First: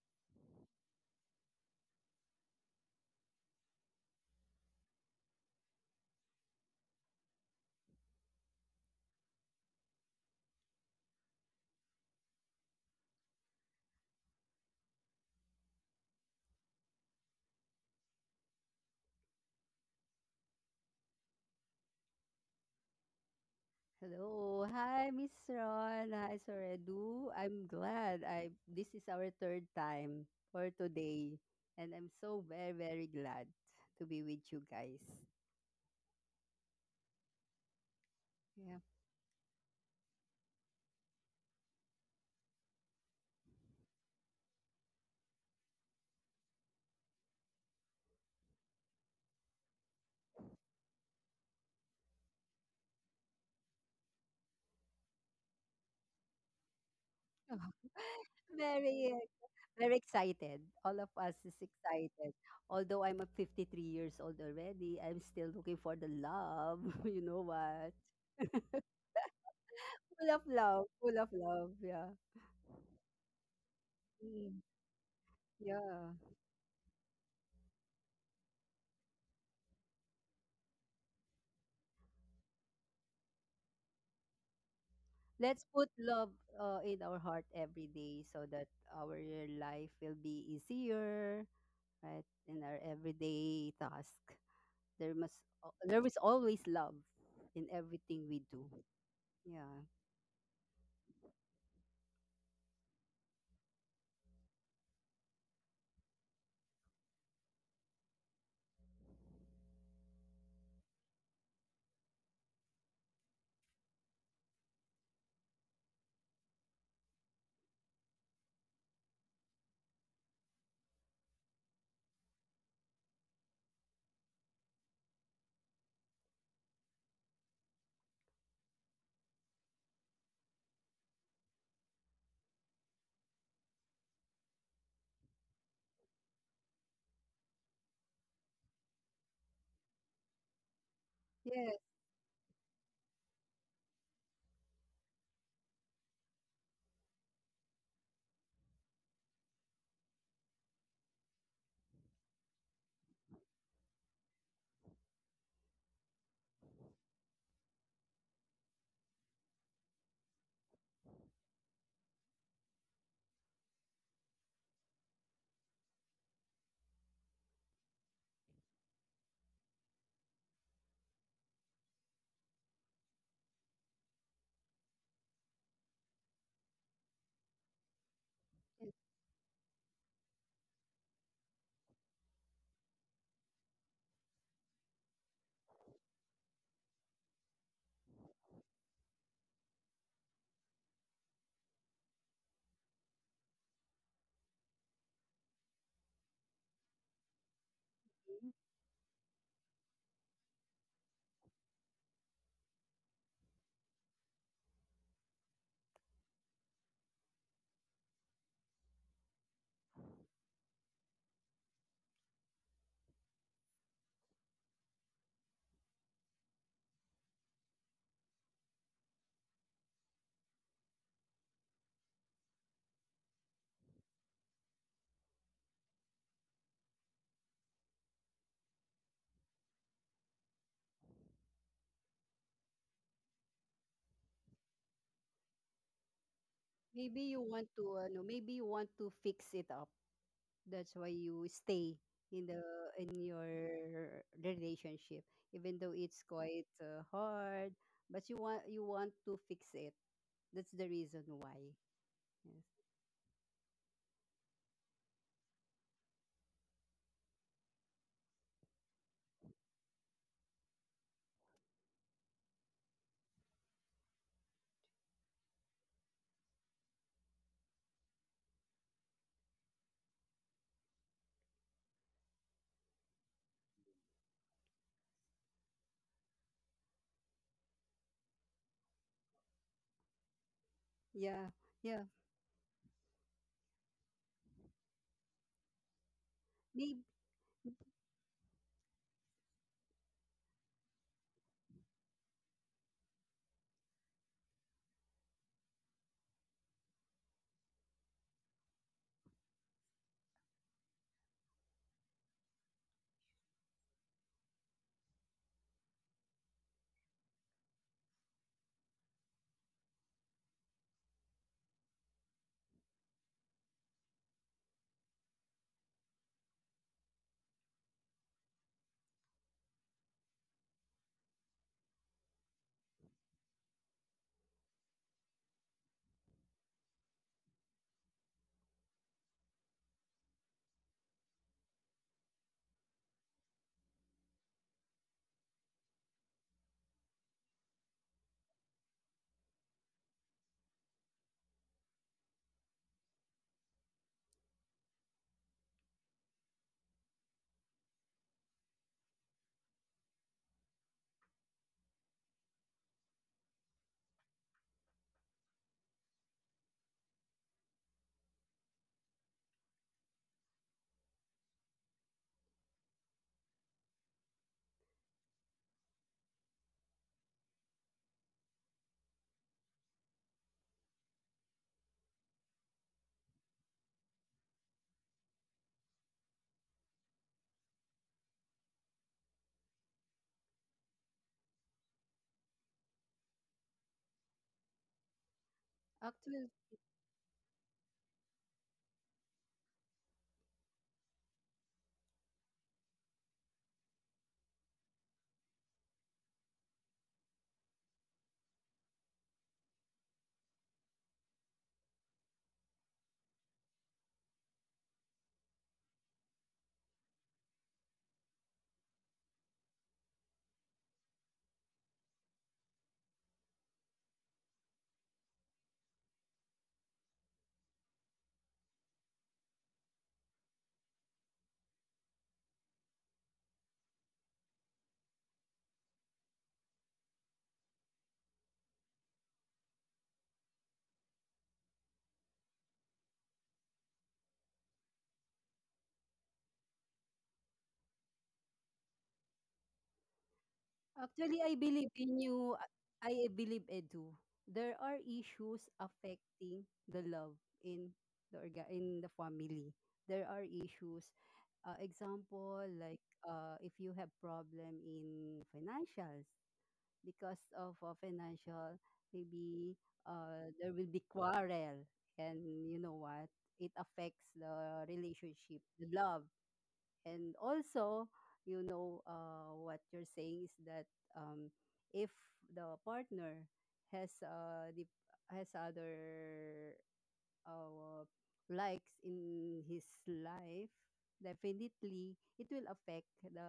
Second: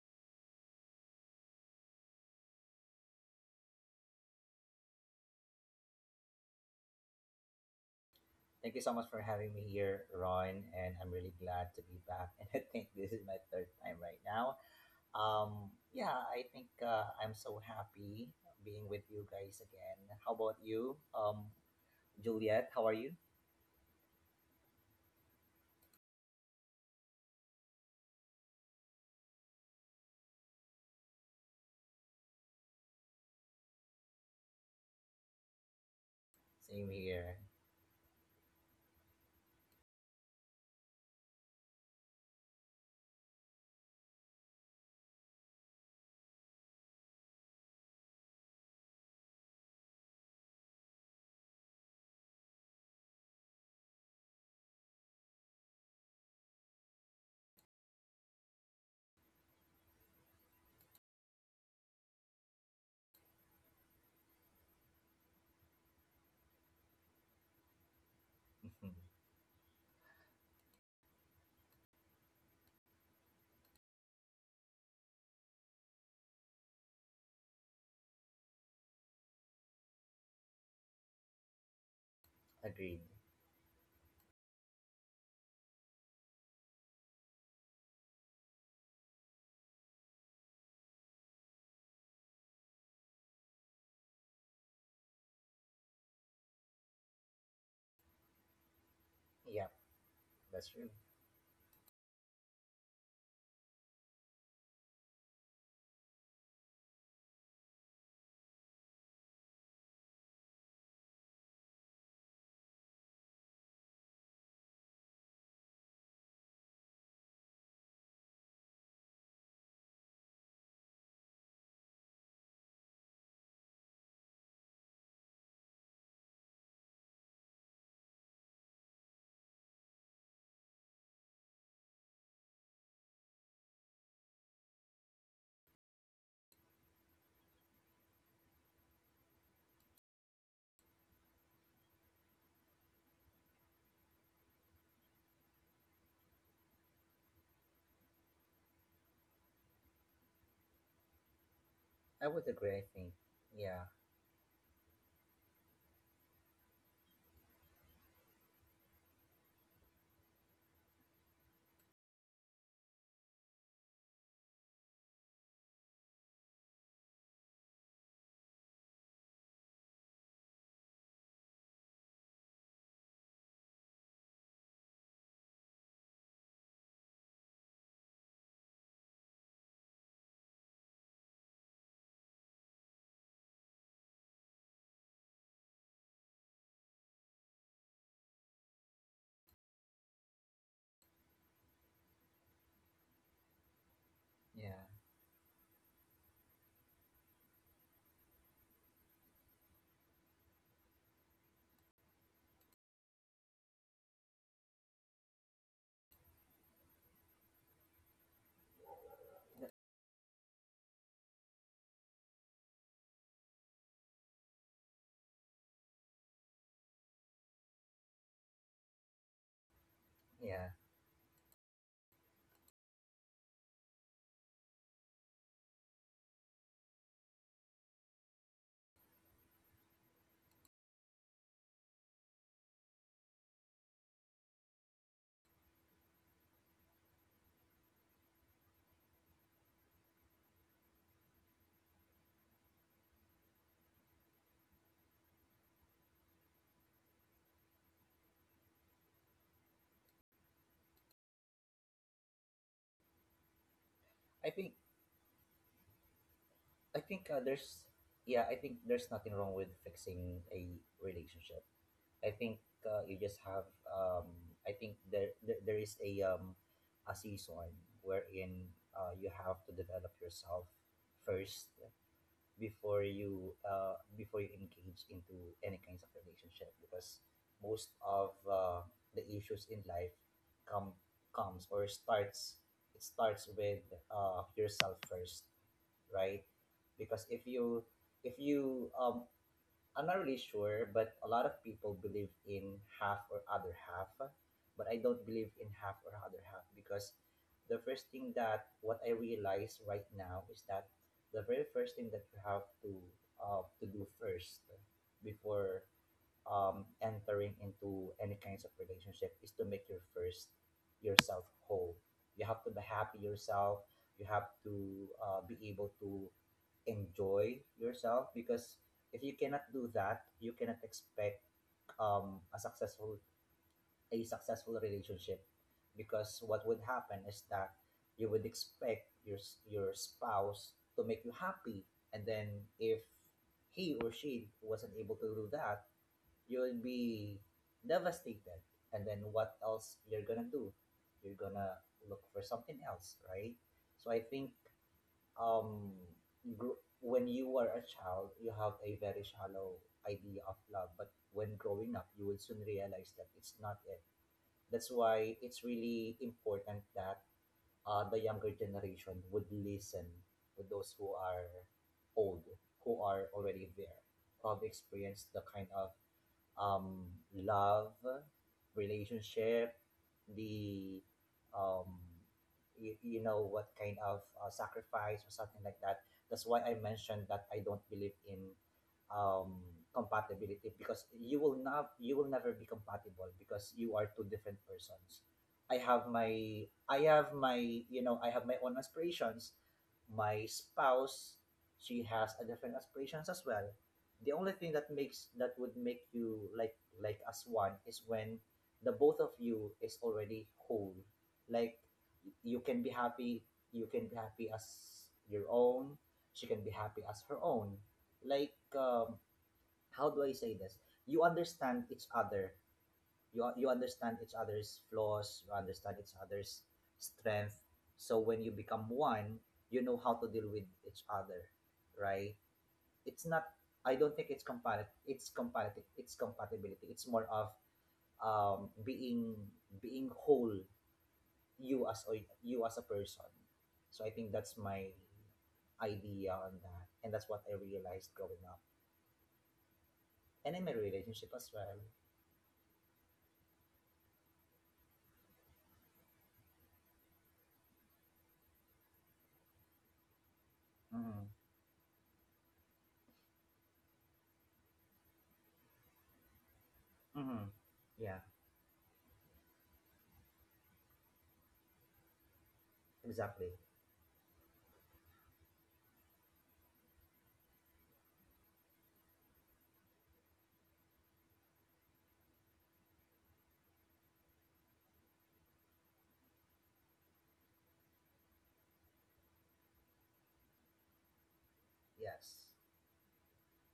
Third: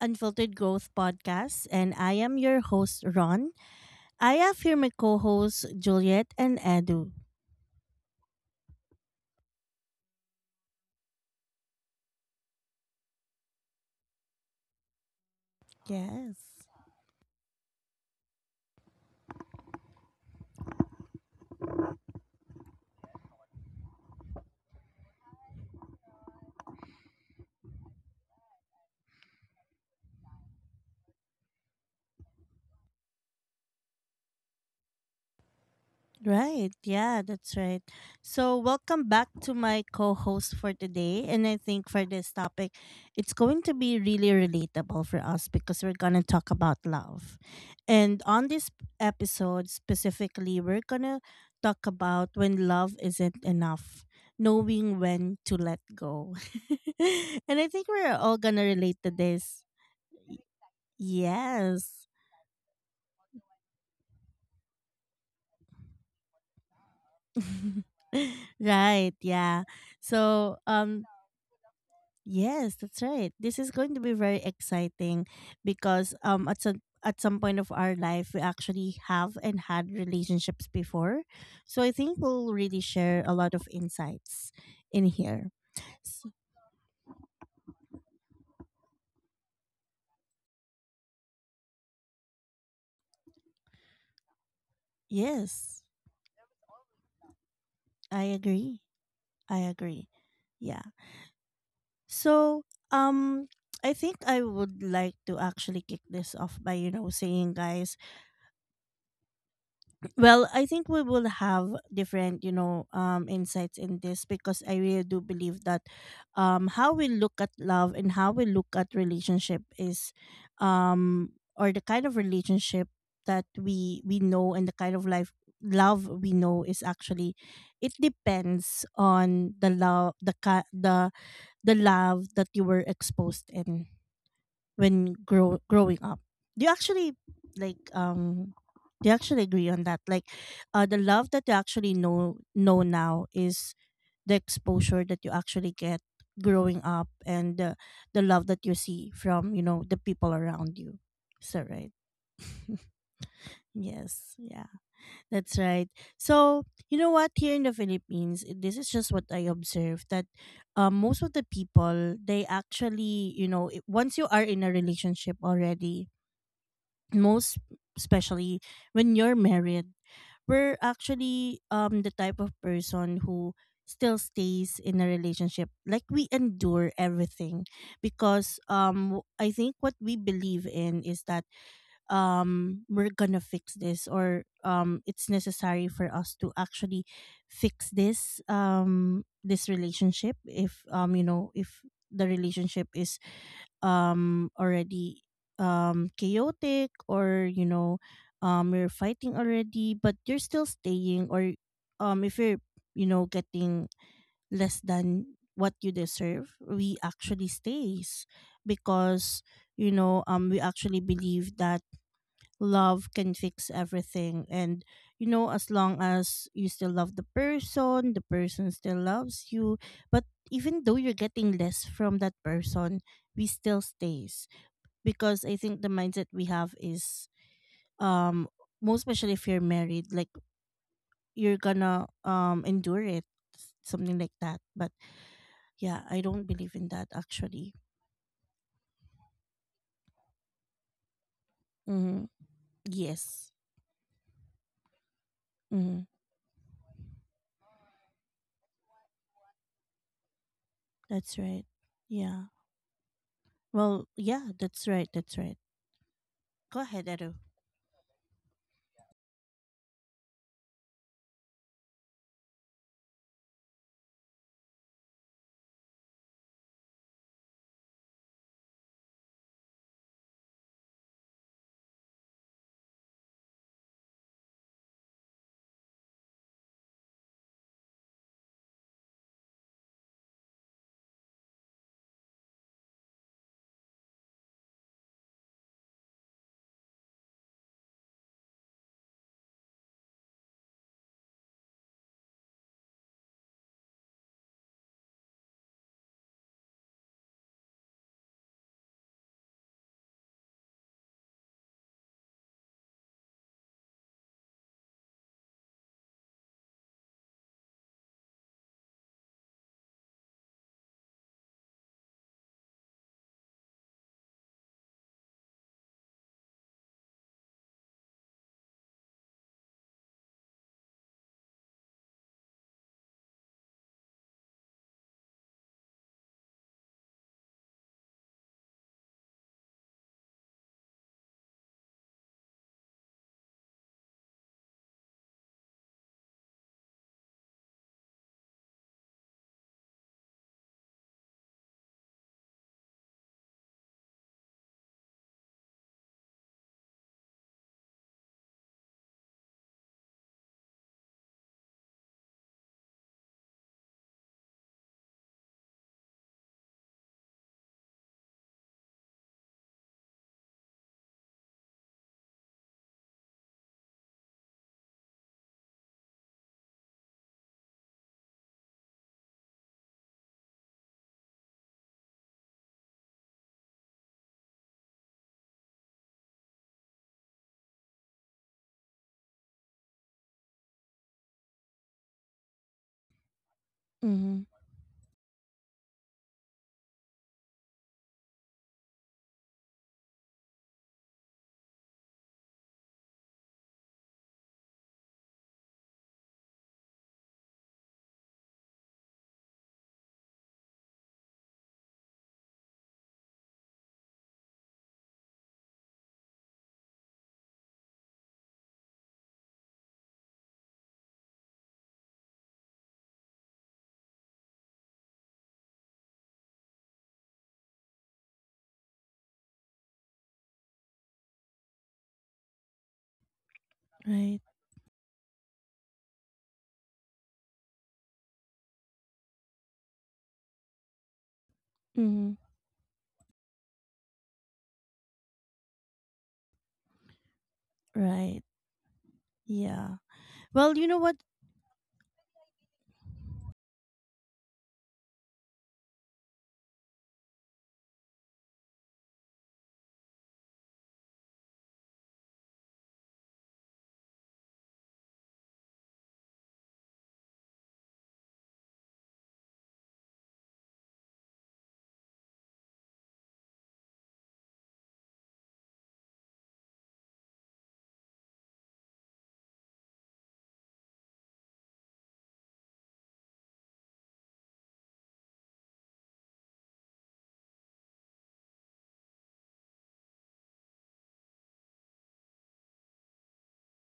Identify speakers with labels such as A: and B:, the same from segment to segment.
A: Unfiltered Growth Podcast, and I am your host, Ron. I have here my co hosts, Juliet and Edu.
B: Thank you so much for having me here, Ron, and I'm really glad to be back. And I think this is my third time right now. Yeah,
A: Yes.
B: I think I'm so happy being with you guys again. How about you, Juliet? How are you?
C: Hello. Hi, Miss Ron. Hi, Sir Edu. I'm glad I this is our third time for today. And I'm so very, very glad to be with you guys.
A: Right.
B: Same
A: Yeah, that's
B: here.
A: right. So,
C: Yeah.
A: welcome back to my co host for today. And I think for this topic, it's going to be really relatable for us because we're going to talk about love. And on this episode specifically, we're going to talk about when love isn't enough, knowing when to let go. And I think we're all going to relate to
C: Very
A: this.
C: very excited. All of us is
A: Yes.
C: excited. Although I'm a 53 years old already, I'm still looking for the love. You know what?
A: Right. Yeah.
C: Full of
A: So,
C: love.
A: um,
C: Full of love. Yeah.
A: Yes, that's right. This is going to be very
C: Mm,
A: exciting
C: yeah.
A: because at some point of our life we actually have and had relationships before. So I think we'll really
B: Agreed.
A: share a lot of insights in here.
C: Let's put
A: S-
C: love in our heart every day so that our life will be easier, right? In our everyday task,
A: Yes,
C: there is always love in
A: I
C: everything we do.
A: agree. I
C: Yeah.
B: Yep,
A: agree. Yeah.
B: that's true.
A: So, um I think I would like to actually kick this off by, you know, saying guys, well, I think we will have different, you know, insights in this because I really do believe that how we look at love and how we look at relationship is, or the kind of relationship that we know and the kind of life love we know is actually, it depends on the the love that you were exposed in when growing up. Do you actually like um do you actually agree on that? Like the love that you
C: Yes.
A: actually know now is the exposure that you actually get growing up, and the love that you see from, you know, the people around you. So right.
B: I would agree, I think. Yeah,
A: Yes, yeah. That's right. So, you know what, here in the Philippines, this is just what I observed, that most of the people, they actually, you know, once you are in a relationship already, most especially when you're married, we're actually the type of person who still stays in a relationship, like we endure everything because I think what we believe in is that we're gonna fix this, or it's necessary for us to actually fix this relationship if um, you know, if the relationship is
B: yeah,
A: already chaotic, or you know you're fighting already but you're still staying, or if you're, you know, getting less than what you deserve, we actually stays because, you know, we actually believe that love can fix everything, and you know as long as you still love the person, the person still loves you, but even
B: yeah.
A: though you're getting less from that person, we still stays because I think the mindset we have is um, most especially if you're married, like you're gonna endure it, something like that. But yeah, I don't believe in that
C: Maybe you want
A: actually.
C: to no, maybe you want to fix it up. That's why you stay
A: Mm-hmm.
C: in the in your
A: Yes,
C: relationship even though
A: mm-hmm,
C: it's quite hard, but you want to fix it. That's the reason
A: that's right.
C: why.
A: Yeah.
C: Yes.
A: Well, yeah,
B: I
A: that's
B: think.
A: right. That's right. Go ahead,
B: I
A: Edo.
B: think there's. Yeah, I think there's nothing wrong with fixing a relationship. I think you just have I think there is a season wherein you have to develop yourself first before you engage into any kinds of relationship, because most of the issues in life come
C: Yeah,
B: comes or
C: yeah.
B: starts it starts with yourself first, right?
C: Maybe
B: Because if you if you um, I'm not really sure, but a lot of people believe in half or other half, but I don't believe in half or other half because the first thing that what I realize right now is that the very first thing that you have to do first before entering into any kinds of relationship is to make your first yourself whole. You have to be happy yourself. You have to be able to enjoy yourself, because if you cannot do that, you cannot expect um, a successful a successful relationship. Because what would happen is that you would expect your your spouse to make you happy, and then if he or she wasn't able to do that, you'll be devastated. And then what else you're gonna do? You're gonna look for something else, right? So I think um, when you were a child, you have a very shallow idea of love. But when growing up, you will soon realize that it's not it. That's why it's really important that the younger generation would listen to those who are old, who are already there, who have experienced the kind of um, love, relationship, the um, you know what kind of sacrifice or something like that. That's why I mentioned that I don't believe in um, compatibility, because you will never be compatible because you are two
A: Mm-hmm.
B: different persons. I have my
C: actually,
B: I have my you know, I have my own aspirations. My spouse, she has a different aspirations as well. The only thing that makes that would make you like as one is when the both of you is already whole. Like, you can be happy, you can be happy as your own, she can be happy as her own. like um, how do I say this? You understand each other, you understand each other's flaws, you understand each other's strength. So when you become one, you know how to deal with each other, right? It's not, I don't
A: Right.
B: think it's compatible it's compatible it's compatibility, it's more of being being whole,
A: Mm-hmm.
B: you as a person. So I think that's my idea on that, and that's what I realized
A: Right.
B: growing up
A: Yeah.
B: and
A: Well,
B: in my
A: you know what?
B: relationship as well.
C: actually, I believe in you. I believe Edu. There are issues affecting the love in in the family. There are
B: Mm-hmm.
C: issues. Example, like if you have problem in financials
B: Mm-hmm.
C: because of
B: Yeah.
C: financial, maybe there will be quarrel, and you know
B: Exactly.
C: what? It affects the relationship, the love. And also, what you're saying is that, um, if the partner has uh, the has other uh, likes in his life, definitely
B: Yes.
C: it will affect the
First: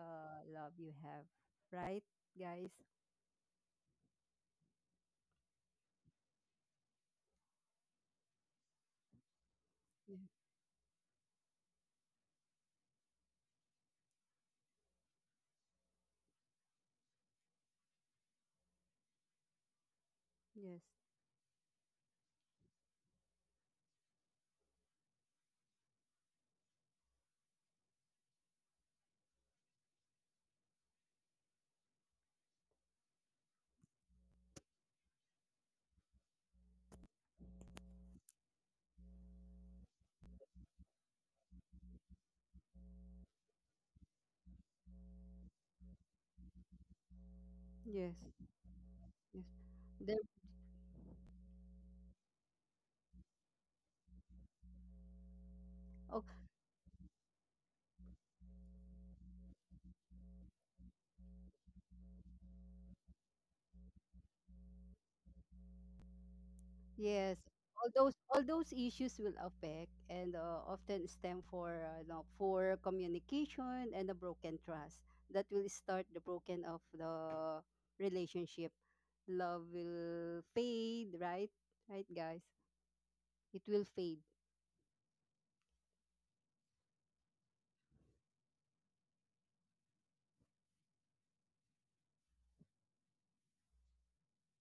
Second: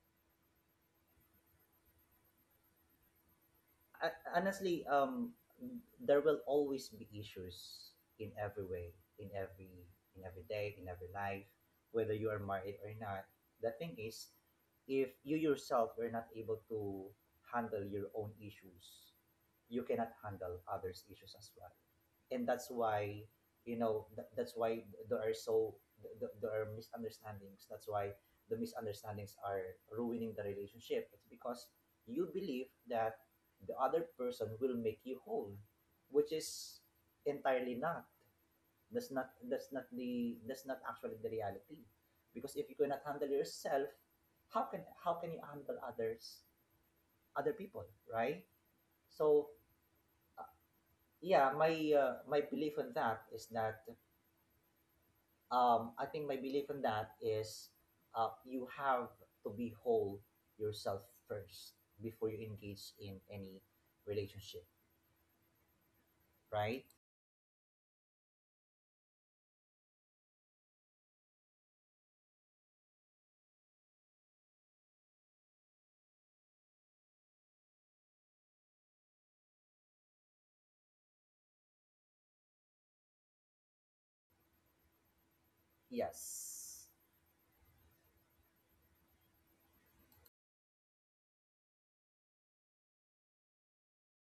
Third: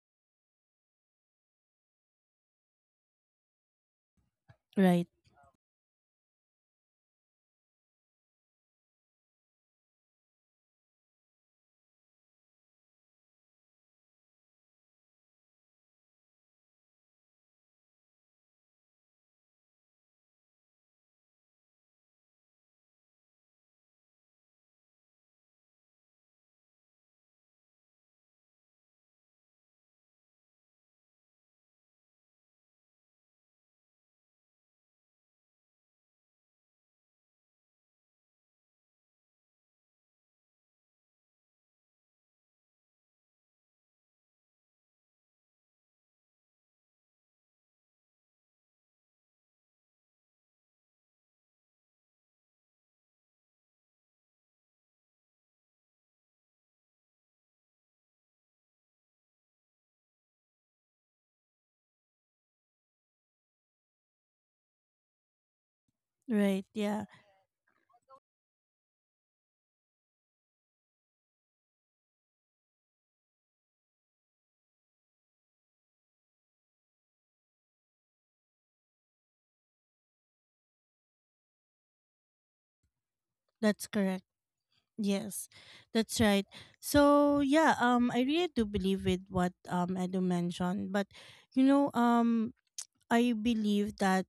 C: love you have, right, guys?
B: I, honestly,
A: Right.
B: there will always be issues in every way, in every
C: Yeah.
B: in every day, in every life, whether you are married or not. The thing is, if you yourself are not able to handle your own issues, you cannot handle
C: Yes.
B: others' issues as well. And that's why, you know, that's why there are so th- th- there are misunderstandings. That's why the misunderstandings are ruining the relationship. It's because you believe that the other person will make you whole, which is entirely not, that's not that's not the that's not actually the reality. Because if you cannot handle yourself, how can you handle others, other
C: Yes.
B: people, right?
C: Yes.
B: So
C: There,
B: uh, yeah, my my belief on that is that
C: okay.
B: I think my belief on that is you have to be whole yourself first before you engage in any relationship,
A: Right.
B: right?
A: Yeah.
C: Yes, all those issues will affect and often stem for, poor communication and a broken trust that will start the broken of the relationship. Love will fade, right? Right, guys? It will
A: That's
C: fade.
A: correct. Yes, that's right.
B: Yes.
A: So yeah, I really do believe with what Edu mentioned, but you know, I believe that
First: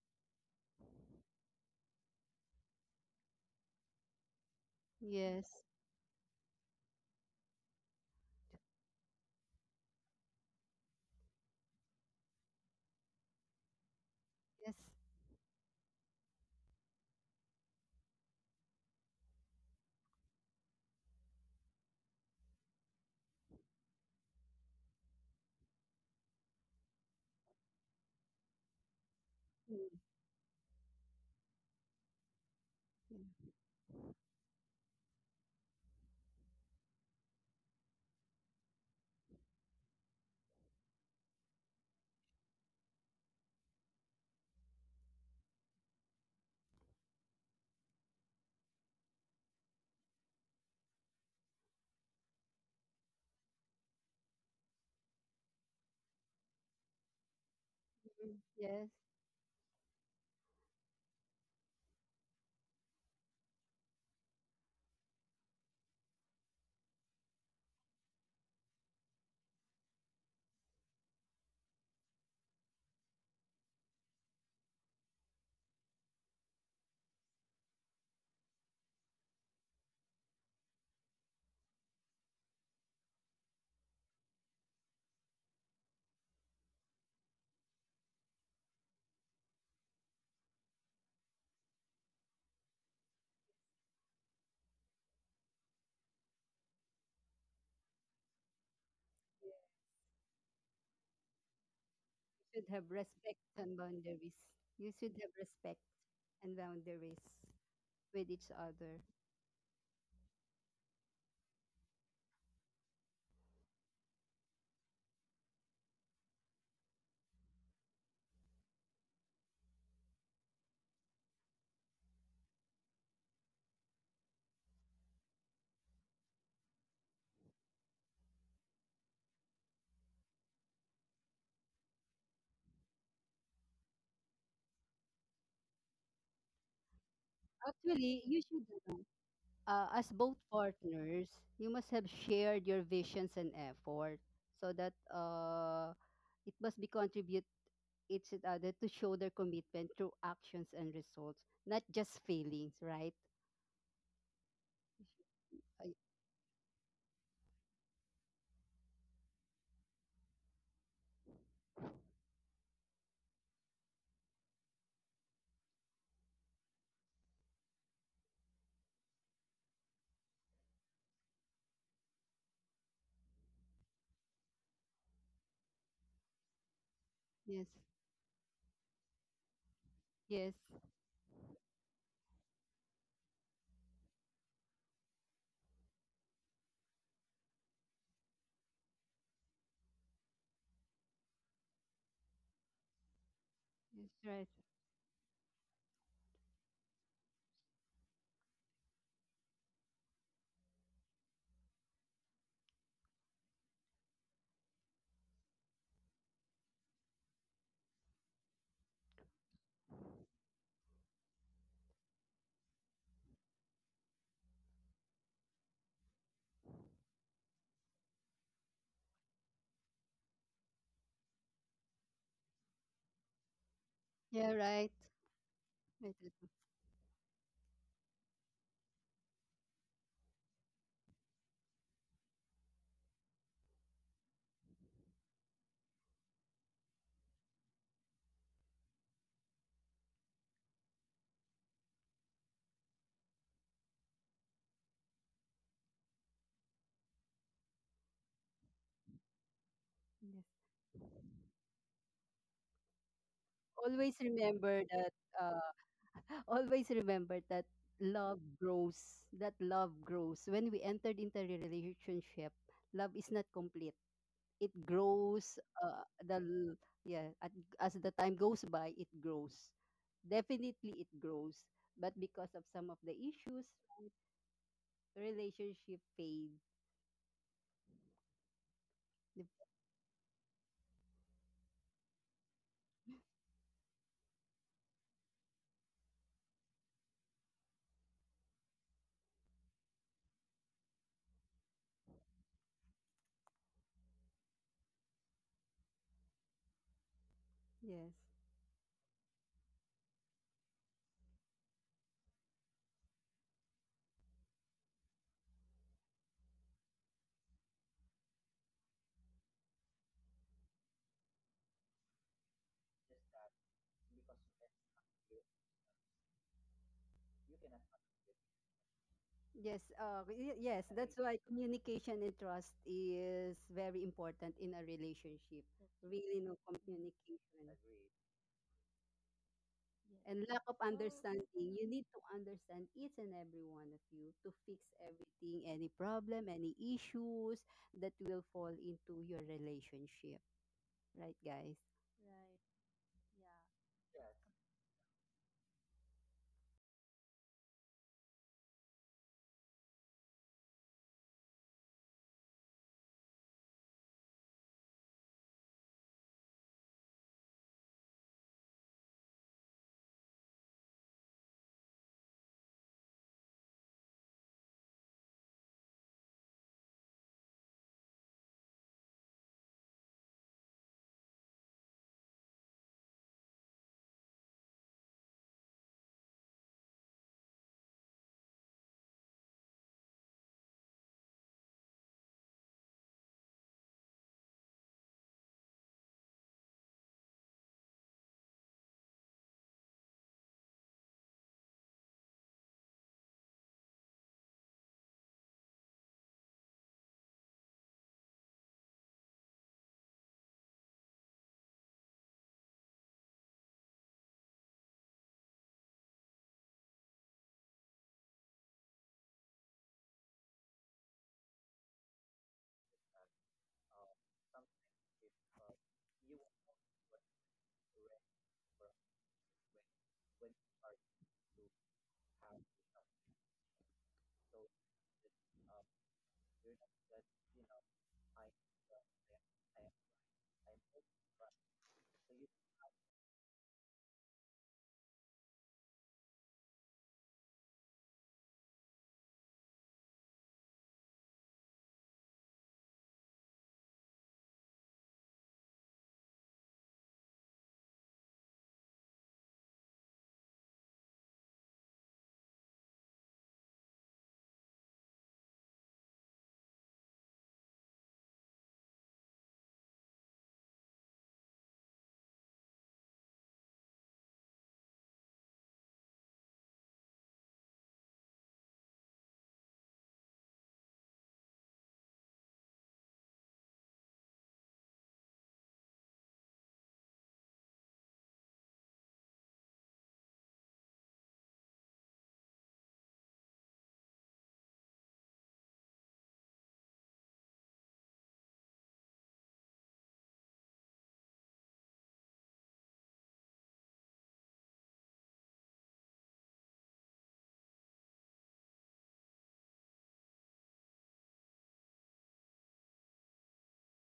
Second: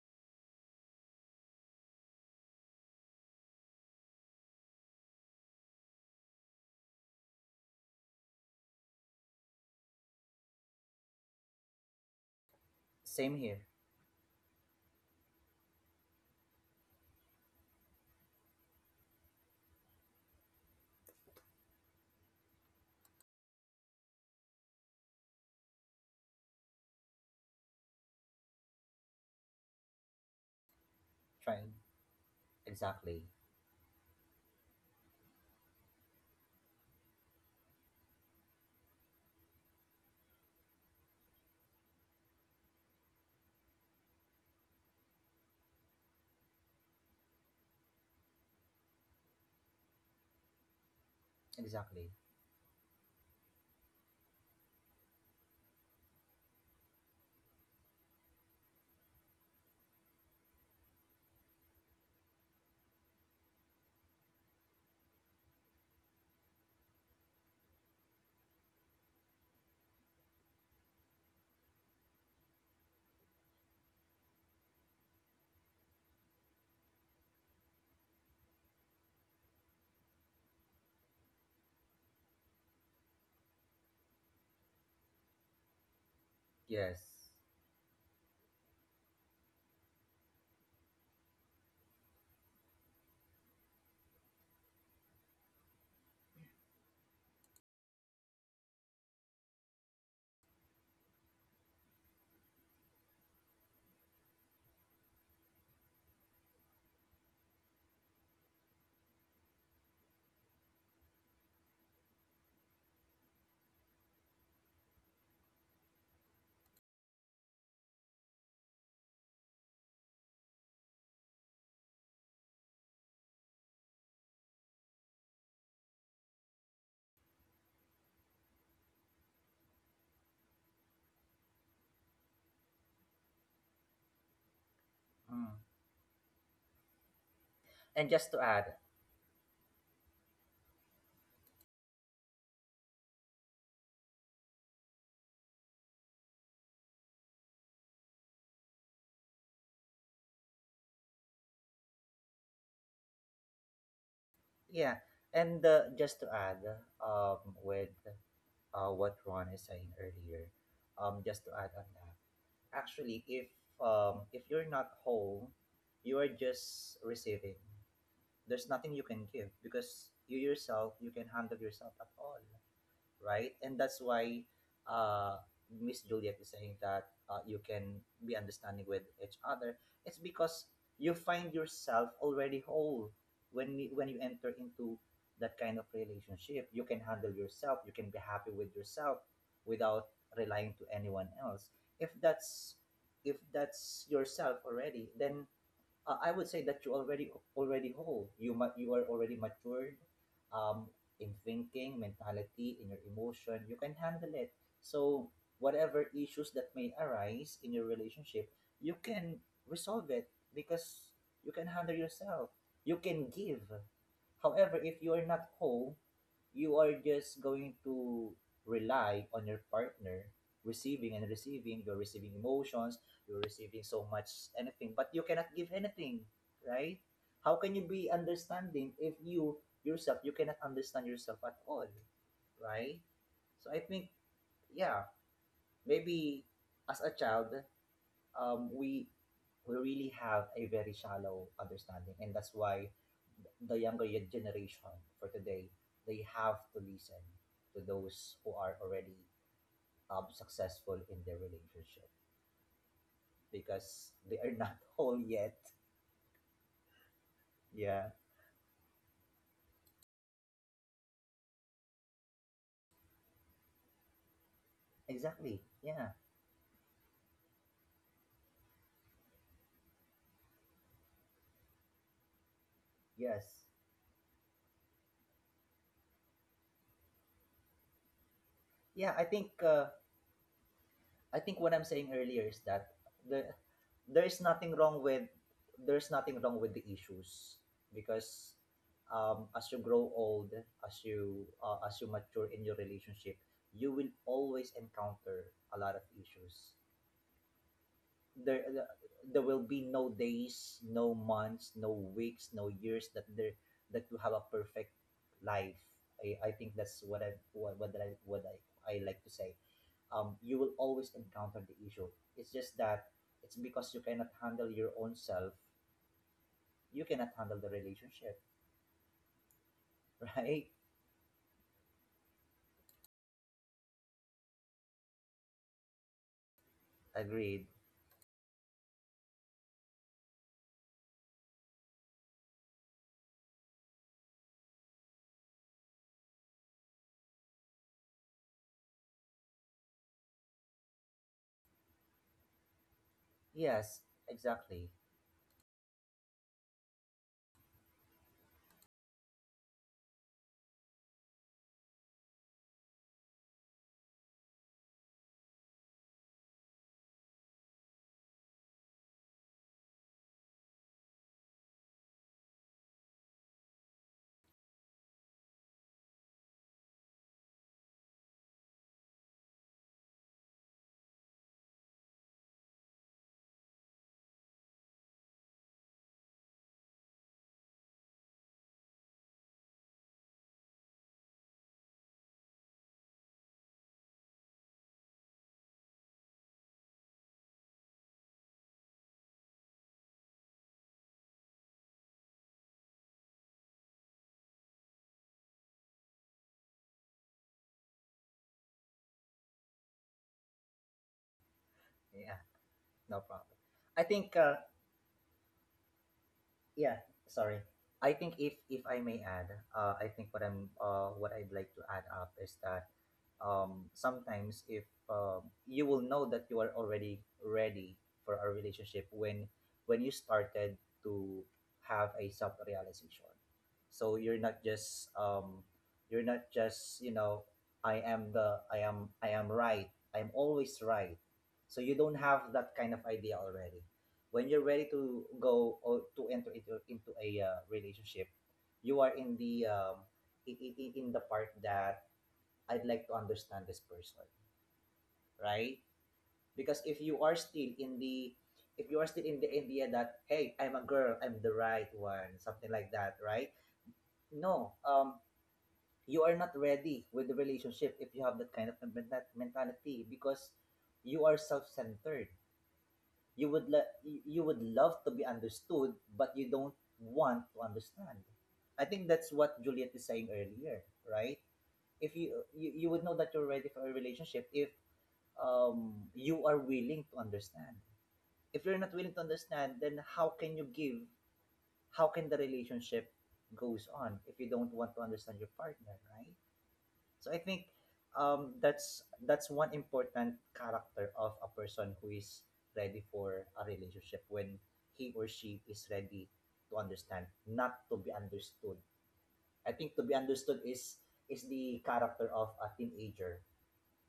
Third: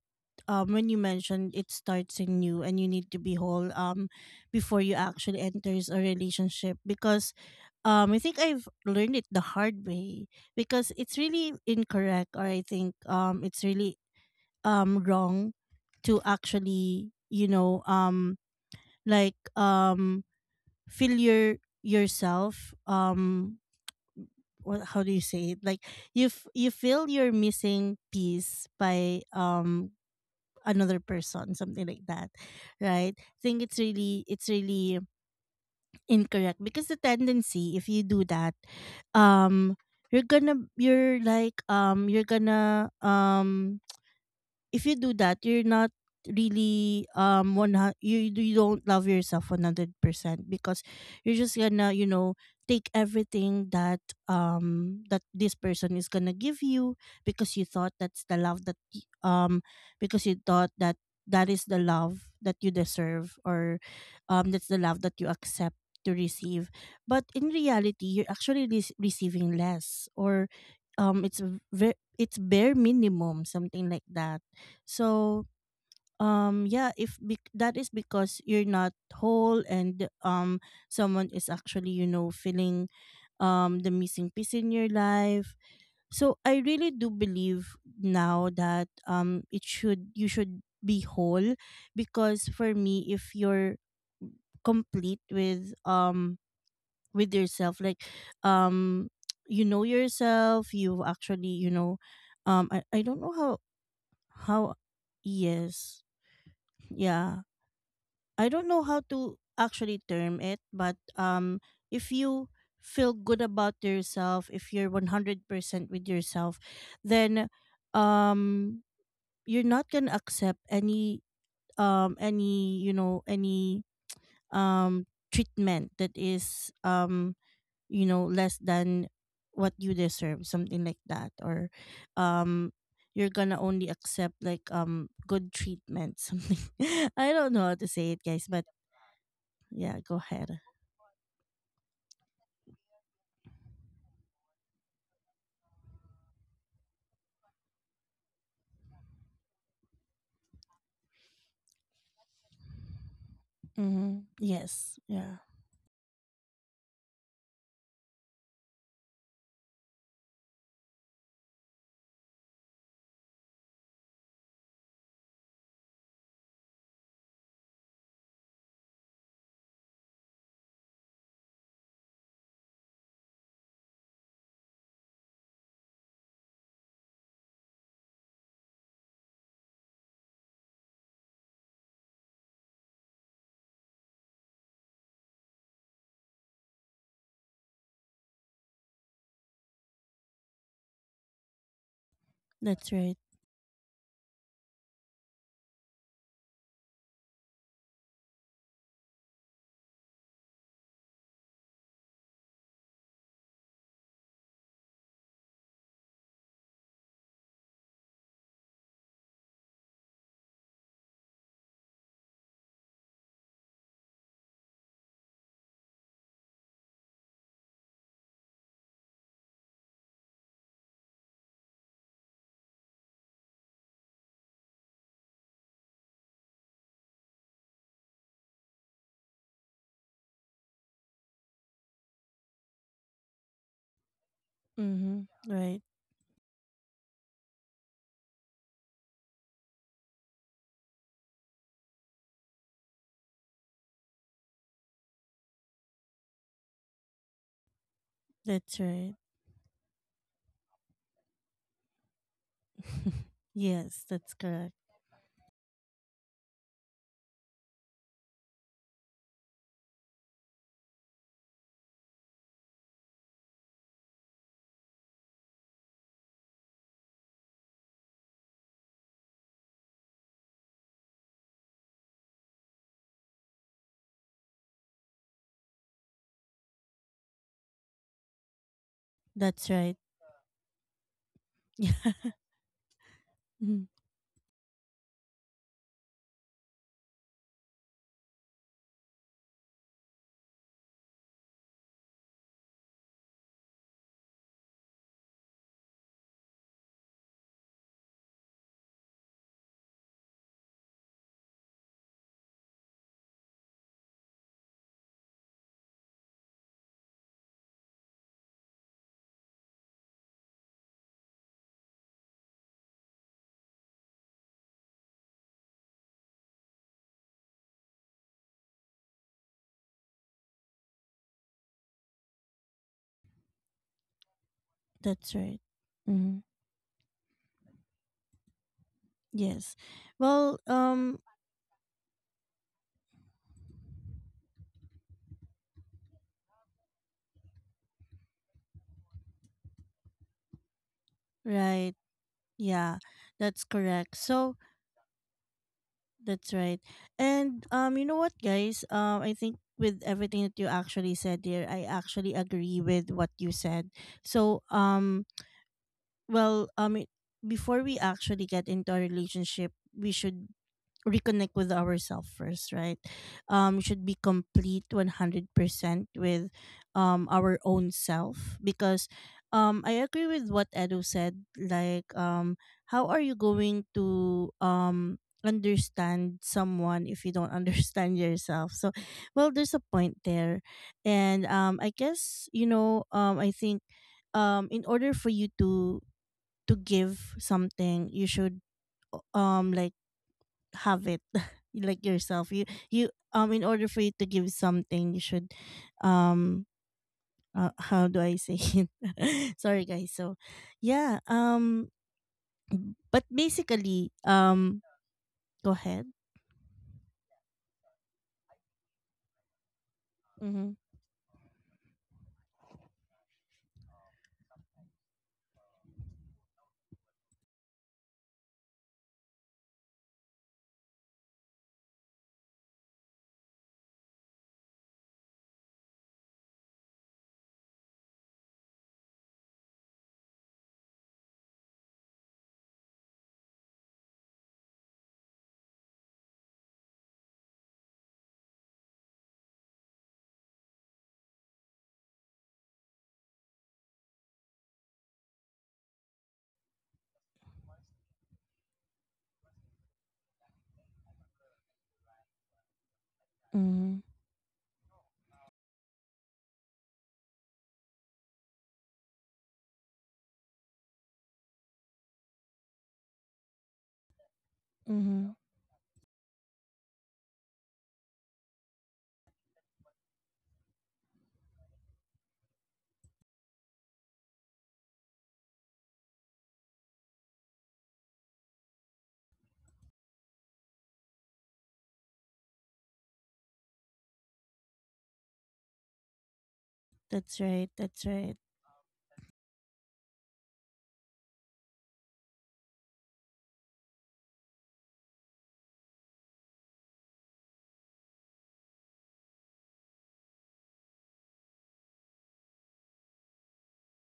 A: when you mentioned it starts in you and you need to be whole before you actually
C: Yes,
A: enters a relationship, because I think I've learned it the hard way, because it's really incorrect, or I think
B: Same
A: it's
B: here.
A: really
C: yes.
A: wrong to actually, you know, like um feel your yourself um, what how do you say it, like you you feel your missing piece by
C: Mm,
A: another person,
B: Trying.
A: something like that, right?
B: Exactly.
A: I
C: yeah.
A: think it's really, incorrect because the tendency, if you do that, um, you're gonna, you're like, um, you're gonna, um, if you do that, you're not really one you you don't love yourself 100% because you're just gonna, you
B: Exactly.
A: know, take everything that that this person is gonna give you because you thought that's
C: Mm,
A: the love that
C: yes.
A: because you thought that that is the love that you deserve, or that's the love that you accept to receive, but in reality you're actually receiving less, or it's it's bare minimum, something like that. So yeah, if that is because you're not whole, and someone is actually, you know, feeling the missing piece in your life. So I really do
B: Yes.
A: believe now that it should, you should be whole because, for me, if you're complete with yourself, like um you know yourself, you actually, you know,
C: You should
A: I,
C: have
A: I don't know
C: respect
A: how
C: and boundaries.
A: how
C: You should have respect
A: yes,
C: and boundaries
A: yeah,
C: with each
A: I don't know
C: other.
A: how to actually term it, but if you feel good about yourself, if you're 100% with yourself, then um, you're not gonna accept any um, any, you know, any treatment that is um, you know, less than what you deserve, something like that, or um you're gonna only accept like good
B: Mm.
A: treatment something, I don't know how to say
B: And
C: Actually,
A: it,
B: just
C: you
A: guys,
B: to
C: should.
A: but
B: add,
C: uh,
A: yeah,
C: as
A: go
C: both
A: ahead.
C: partners, you must have shared your visions and effort so that, it must be contribute each other to show their commitment through actions and results, not just feelings, right?
A: Mm-hmm. Yes.
B: yeah,
A: Yeah.
B: and
C: Uh,
B: just to add, with what Ron is saying earlier, just to add on that, actually, if you're not whole, you are just receiving. There's nothing you can give because you yourself you can handle yourself at all, right? And that's why uh, Miss Juliet is saying that you
C: yes,
B: can be understanding with each other. It's
C: yes,
B: because you find yourself already whole when when you enter into that kind of relationship. You can handle yourself. You can be happy with yourself without relying to anyone else. If that's
A: That's right.
C: yes, right.
B: yourself already, then I would say that you already already whole. You are already matured, um, in thinking, mentality, in your emotion. You can handle it. So whatever issues that may arise in your relationship, you can resolve it because you can handle yourself. You can give. However, if you are not whole, you are just going to rely on your partner, receiving and receiving. You're receiving emotions, you're receiving so much
C: Yeah, right.
B: anything, but you cannot give
C: Right,
B: anything,
C: right, right.
B: right? How can you be understanding if you yourself you cannot understand yourself at all, right? So I think, yeah,
A: Mm-hmm. Right.
B: maybe as a child, um we we really have a very shallow understanding, and that's why the younger generation for today, they have to listen to those who are
A: That's right.
B: already
C: Yes.
B: successful in their relationship,
A: Yes,
C: Always
B: because
A: that's
B: they are
A: correct.
B: not
C: remember that.
B: whole yet.
C: Uh, always remember that
B: Yeah,
C: love grows. That love grows when we entered into a relationship. Love is not complete, it grows.
B: exactly.
C: uh,
B: Yeah,
C: the l- yeah, as the time goes by it grows, definitely it grows, but because of some of the issues
B: yes.
C: relationship fade.
B: Yeah,
C: Yep.
A: That's right.
B: I think what I'm saying earlier is that the
A: Yeah,
B: there's nothing wrong with, there's nothing wrong with the issues, because as you grow old, as you mature in your relationship, you will always encounter a lot of issues.
C: Yes,
B: there there will be no days, no months, no weeks, no years that there that you have a perfect life. I think that's what I like to say. You will always encounter the issue. It's just that it's because you cannot handle your own self. You cannot handle the relationship,
C: yes,
B: right?
C: yes, that's why communication and trust is very important in a
A: that's right.
C: relationship, really.
A: Mm-hmm.
C: No communication.
B: Agreed.
A: Yes.
C: Yes. And
A: Well,
C: lack of
A: um,
C: understanding. You need to understand each and every one of you to fix everything, any problem, any issues that will fall into your relationship. Right, guys?
A: right. Yeah. That's
B: Yes,
A: correct. So,
B: exactly.
A: that's right. And um, you know what, guys? I think with everything that you actually said there, I actually agree with what you said. So, um, well before we actually get into a relationship, we should reconnect with ourselves first, right? Um we should be complete 100% with our own self, because I agree with what Edo said, like how are you going to understand someone if you don't understand yourself? So well, there's a point there. And I guess, you know, I think in order for you to give something, you should like have it like yourself. You in order for you to give something, you should um, how do I say it? Sorry, guys. So yeah,
B: Yeah, no
A: but
B: problem. I
A: basically
B: think
A: go ahead.
B: yeah, sorry, I think if I may add, I think
A: Mhm.
B: what I'd like to add up is that sometimes if you will know that you are already ready for a relationship when you started to have a self-realization. So you're not just you're not just, you know, I am I am right, I'm always right. So you don't have that kind of idea already when you're ready to go or to enter into a relationship. You are in the in the part that I'd like to understand this person, right? Because if you are still in the, if you are still in the idea that, hey, I'm a girl I'm the right one, something like that, right?
A: Mhm.
B: No, you are not ready with the relationship if you have that kind of mentality, because you are self-centered. You would le- you would love to be
A: Mhm.
B: understood, but you don't want to understand. I think that's what Juliet is saying earlier, right? If you would know that you're ready for a relationship if you are willing to understand. If you're not willing to understand, then how can you give? How can the relationship goes on if you don't want to understand your partner, right? So
A: That's
B: I
A: right.
B: think
A: That's right.
B: that's one important character of a person who is ready for a relationship, when he or she is ready to understand, not to be understood. I think to be understood is the character of a teenager.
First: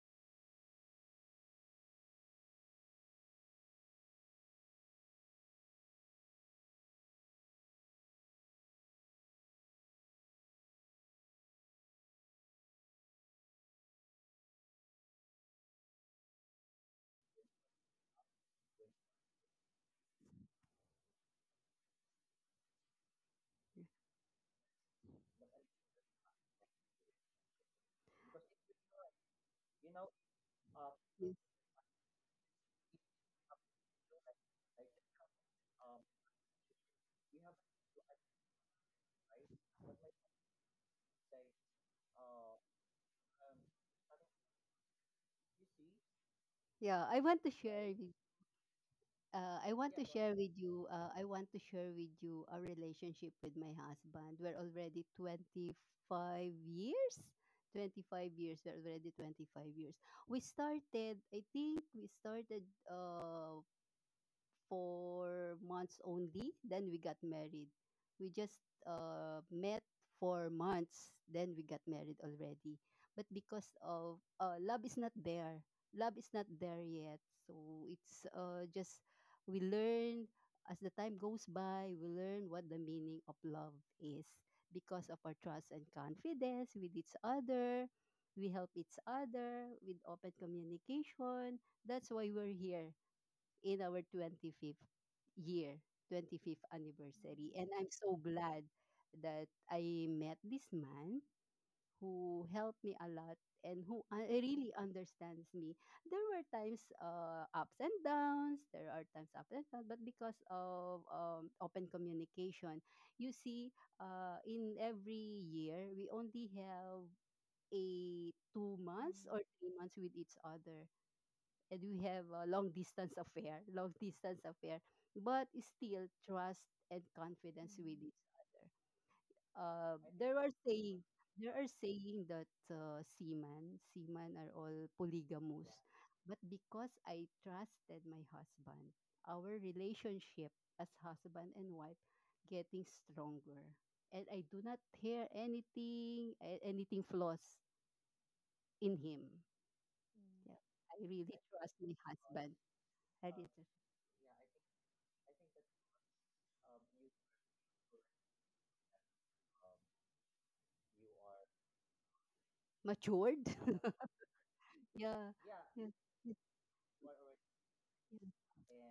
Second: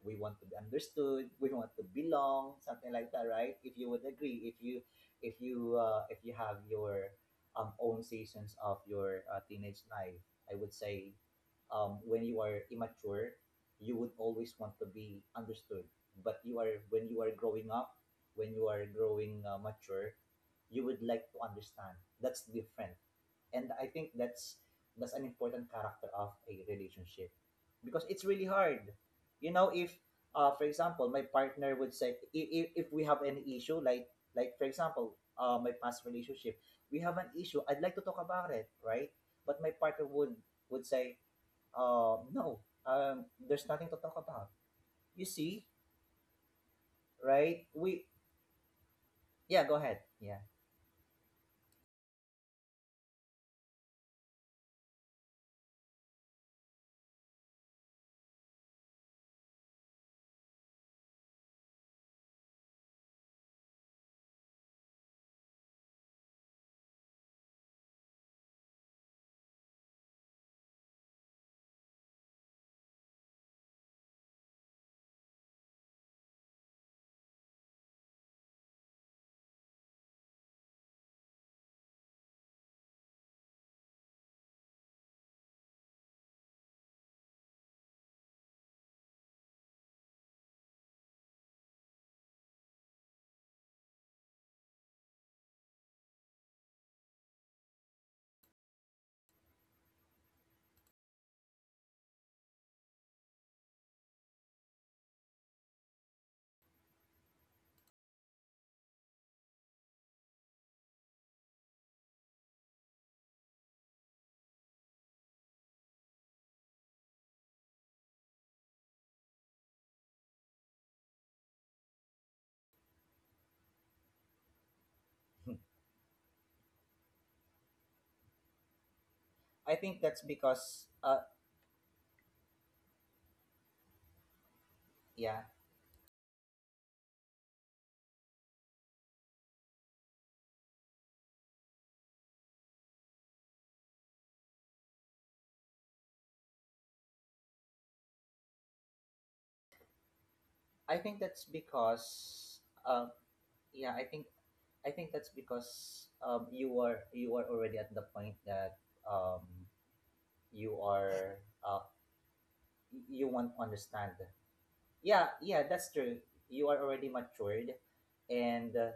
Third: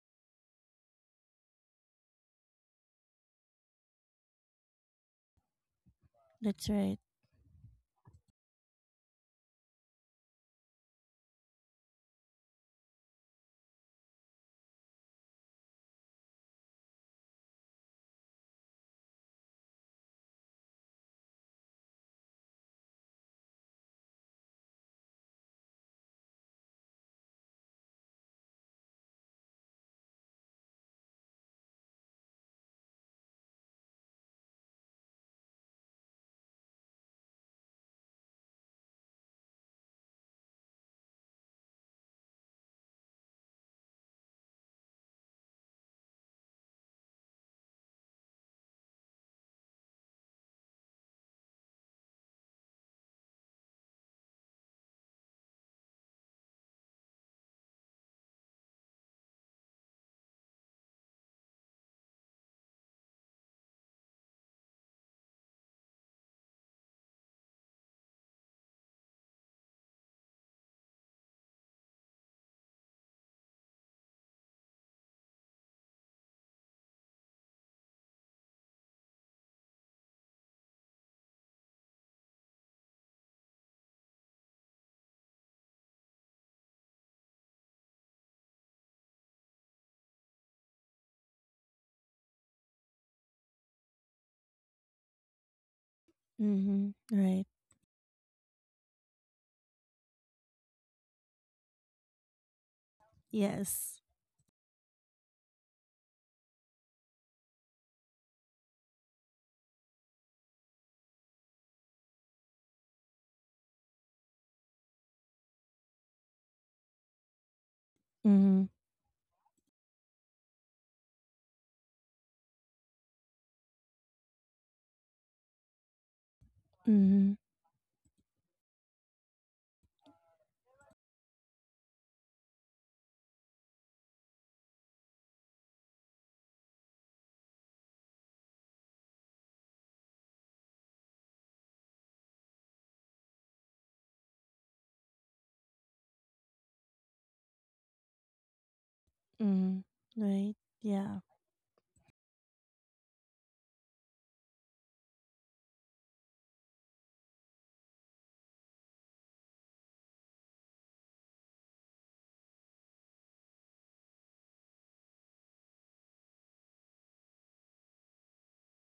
B: We want to be understood, we want to belong, something like that, right? If you would agree, if you if you if you have
A: That's right.
B: your own seasons of your teenage life, I would say when you are immature, you would always want to be understood. But you are when you are growing up, when you are growing mature, you would like to understand. That's different. And I think that's an important character of a relationship, because it's really hard, you know? If for example, my
C: Yeah,
B: partner would say, if we have any issue, like for example my past relationship, we have an issue, I'd like to talk about it, right? But my partner would say, uh, no, um, there's nothing to talk about. You see,
C: yeah.
B: right? We yeah, go
C: I want
B: ahead,
C: Yeah, to go ahead. Share
B: yeah.
C: ahead. With you I want to share with you a relationship with my husband. We're already 25 years. 25 years. We're already 25 years. We started I think we started, for months only. Then we got married. We just, met for months. Then we got married already. But because of, love is not there yet. So it's, just we learn as the time goes by. We learn what the meaning of love is, because of our trust and confidence with each other. We help each other with open communication. That's why we're here in our 25th year, 25th
A: Mhm. Right.
C: anniversary. And I'm so glad that I met this man who helped me a lot and
A: Yes.
C: who, really understands me. There are times ups and downs, but because of, open communication, you see, in every year, we only have a
A: Mm-hmm.
C: 2 months or 3 months with each other, and we have a long distance affair, but still trust and
A: Mm-hmm.
C: confidence with each other.
B: I think
C: I
B: that's because uh,
C: there are saying that, seamen are all
B: yeah,
C: polygamous, but because I trusted my husband, our relationship as husband and wife getting stronger, and I do not hear anything, anything flaws in him.
A: Mm-hmm.
C: Mm. Yeah,
A: Right.
B: I
C: I
B: think
A: Yeah.
C: really
B: that's
C: trust my husband.
B: because um,
C: I really
B: yeah, I think I think that's because you are already at the point that um, you are uh, you
C: matured.
B: want to understand. Yeah,
C: Yeah.
B: yeah, that's
C: Yes.
B: true. You are already matured,
C: Yes. Yes.
B: and uh,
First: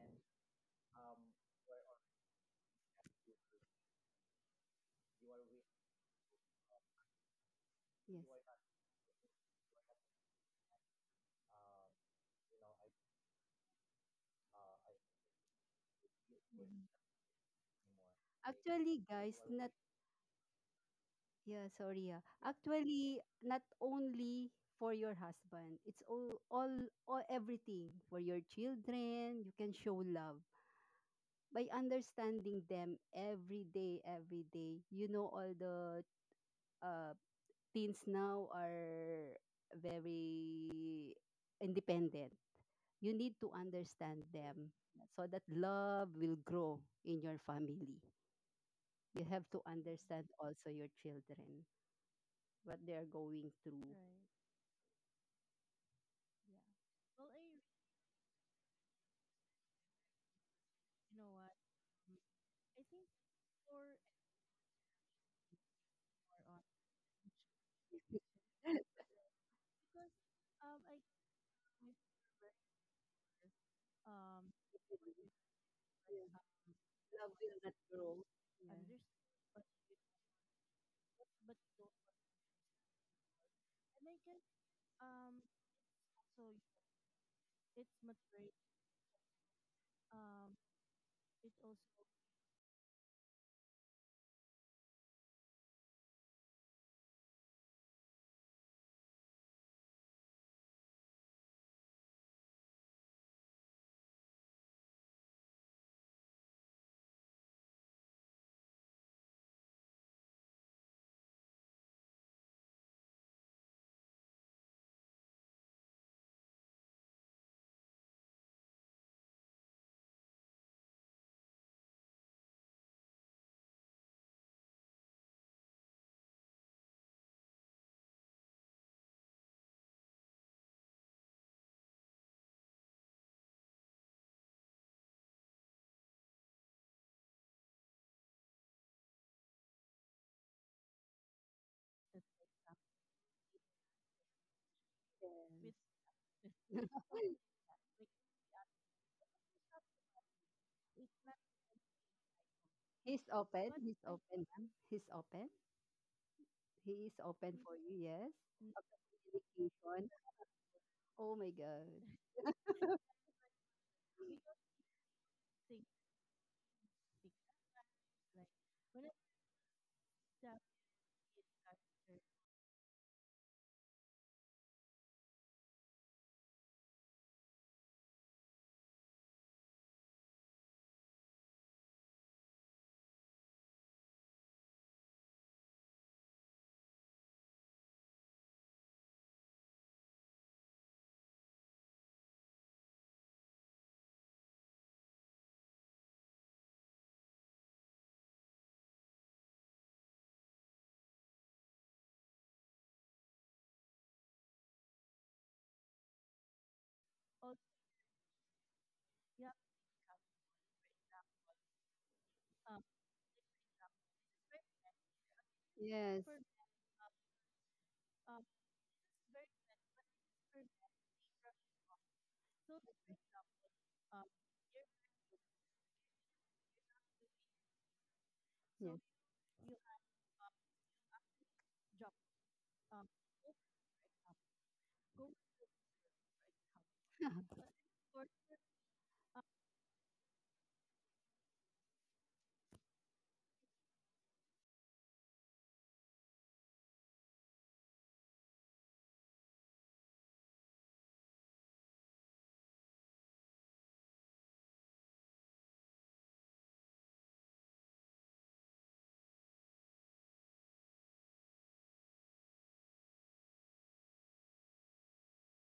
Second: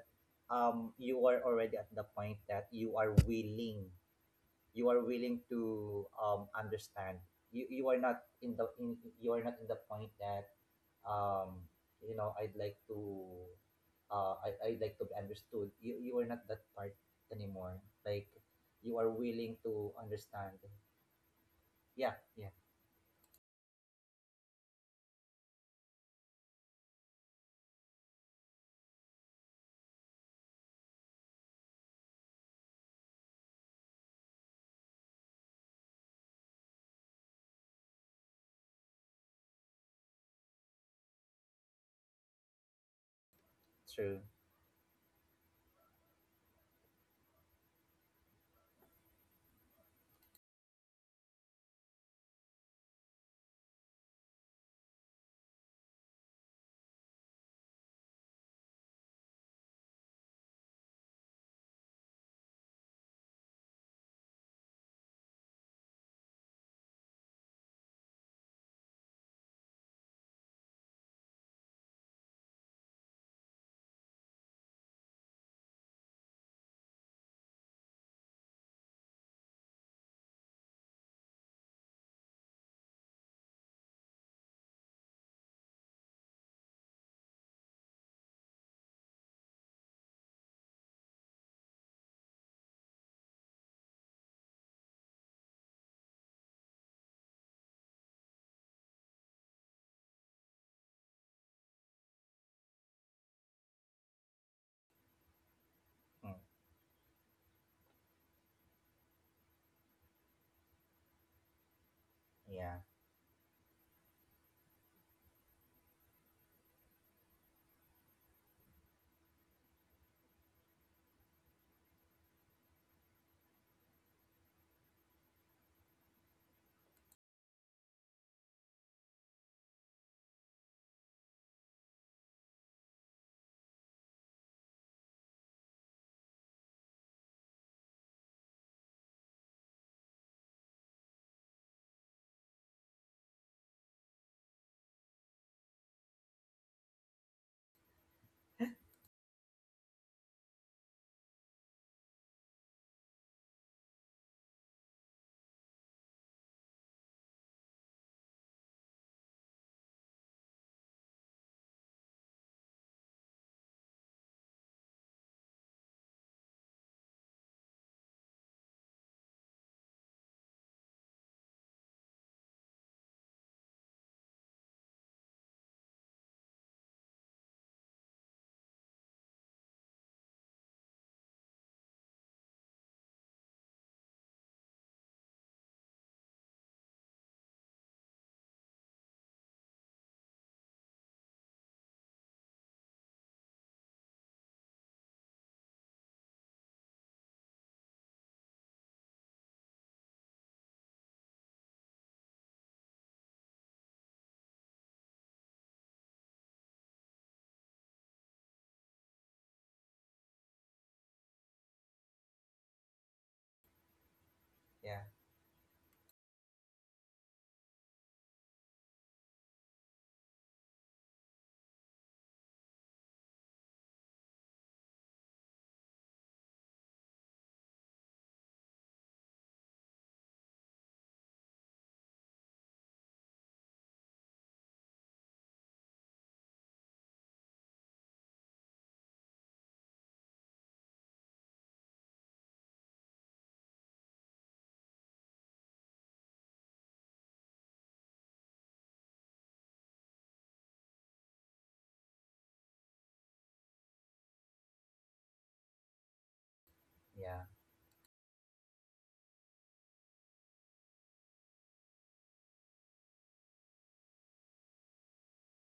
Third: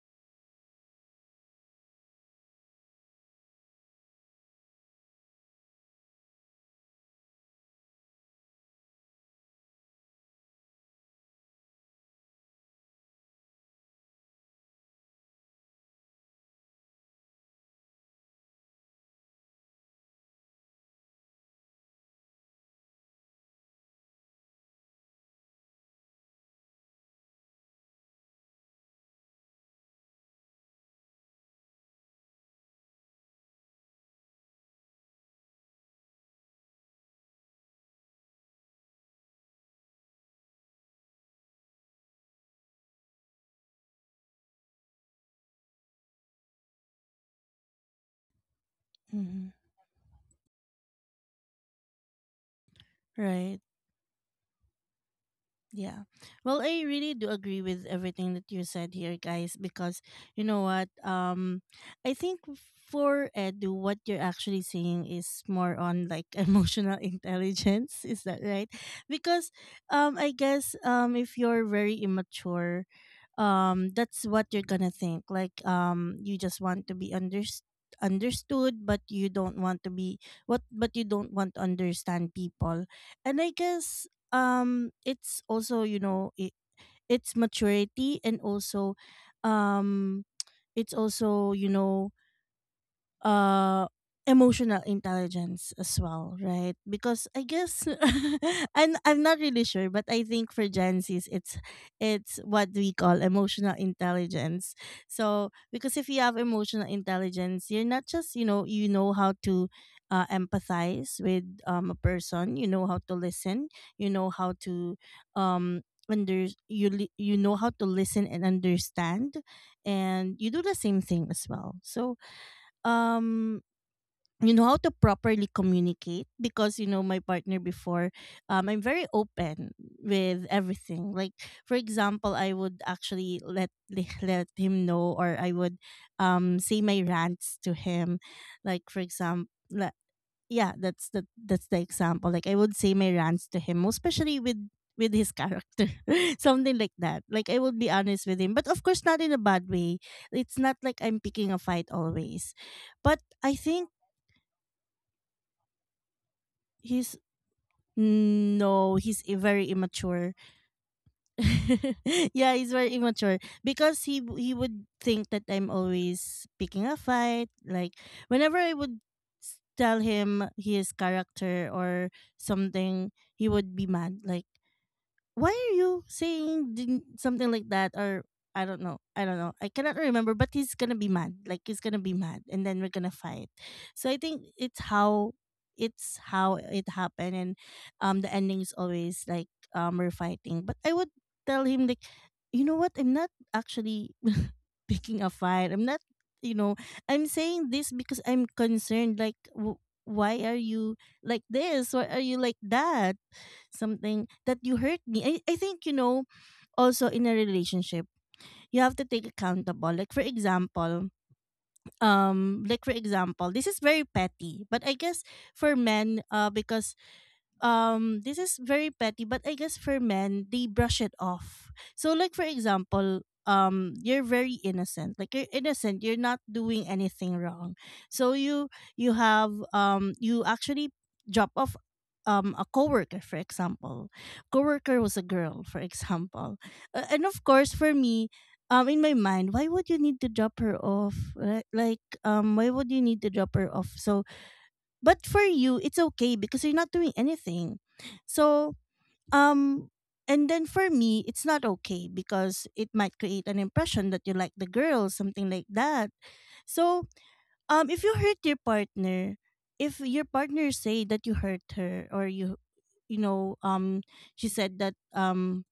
B: um, you are already at the point that you are willing, you are willing to understand. You are
C: Right.
B: not in the you are not in the point that um you know, I'd like to I'd like to be understood. You are not that part anymore, like you
C: Actually,
B: are
C: guys,
B: willing
C: not not
B: to understand.
C: yeah, sorry.
B: Yeah,
C: Yeah.
B: yeah,
C: Actually, not only for your husband. It's all, everything for your children. You can show love by understanding them every day, every day. You know all the uh teens now are very independent. You need to
B: true.
C: understand them so that love will grow in your family. You have
A: Mm-hmm.
C: to understand also your children, what they are going
A: Right.
C: through.
A: Yeah. Well, I really do agree with everything that you said here, guys, because you know what? I think for Edu, what you're actually saying is more on like emotional intelligence. Is that right?
C: Right.
A: Because I guess if you're very immature, that's what you're gonna think. Like you just
C: Yeah.
A: want to be
C: Love will not grow.
A: understood,
C: Yeah.
A: but you don't want to be what, but you don't want to understand people. And I guess it's also, you know, it's maturity, and also um it's also, you know, uh, emotional intelligence as well, right? Because I guess and I'm not really sure, but I think for Gen Z's it's what we call emotional intelligence. So because if you
B: Mm,
A: have emotional intelligence, you're not just, you know how to empathize with a person, you
B: yeah,
A: know how to listen, you know how to um under, you you know how to listen and understand, and you do the same thing as well. So um you know how to properly communicate because, you know, my partner before um, I'm very open with everything. Like for example, I would actually let let him know, or I would say my rants to him, like for example, yeah, that's the, that's the example, like I would say my rants to him, especially with his
C: Yes.
A: character something like that,
C: Yes.
A: like I would be honest with him, but of course not in a bad way. It's not like I'm picking a fight always, but
C: He's
A: I
C: open.
A: think
C: He's open, ma'am. He's open. He is
A: he's,
C: open for you. Yes.
A: no, he's very
C: Communication.
A: immature.
C: Oh my God.
A: Yeah, he's very immature, because he he would think that I'm always picking a fight. Like whenever I would tell him his character or something, he would be mad. Like, why are you saying din- something like that, or I don't know, I don't know, I cannot remember, but he's gonna be mad. Like he's gonna be mad, and then we're gonna fight. So I think it's how, it's how it happened, and the ending is always like we're fighting. But I would tell him like, you know what? I'm not actually picking a fight. I'm not. You know, I'm saying this because I'm concerned. Like, why are you like this? Why are you like that? Something that you hurt me. I think, you know, also in a relationship, you have to take accountable. Like for example, this is very petty, but I
B: yeah,
A: guess for men,
C: Yes.
A: because this is very petty, but I guess for men they brush it off. So like for example, you're very innocent, like you're innocent, you're not doing anything wrong. So you
C: Yes.
A: you have you actually drop off a coworker, for example. Coworker was a girl, for example. And of course, for me, in my mind, why would you need to drop her off, right? Like why would you need to drop her off? So but for you, it's okay because you're not doing anything. So, um, and then for me, it's not okay because it might create an impression that you like the girl, something like that. So,
B: yeah,
A: if you hurt your partner, if your partner say that you hurt her or you, you know, um, she said that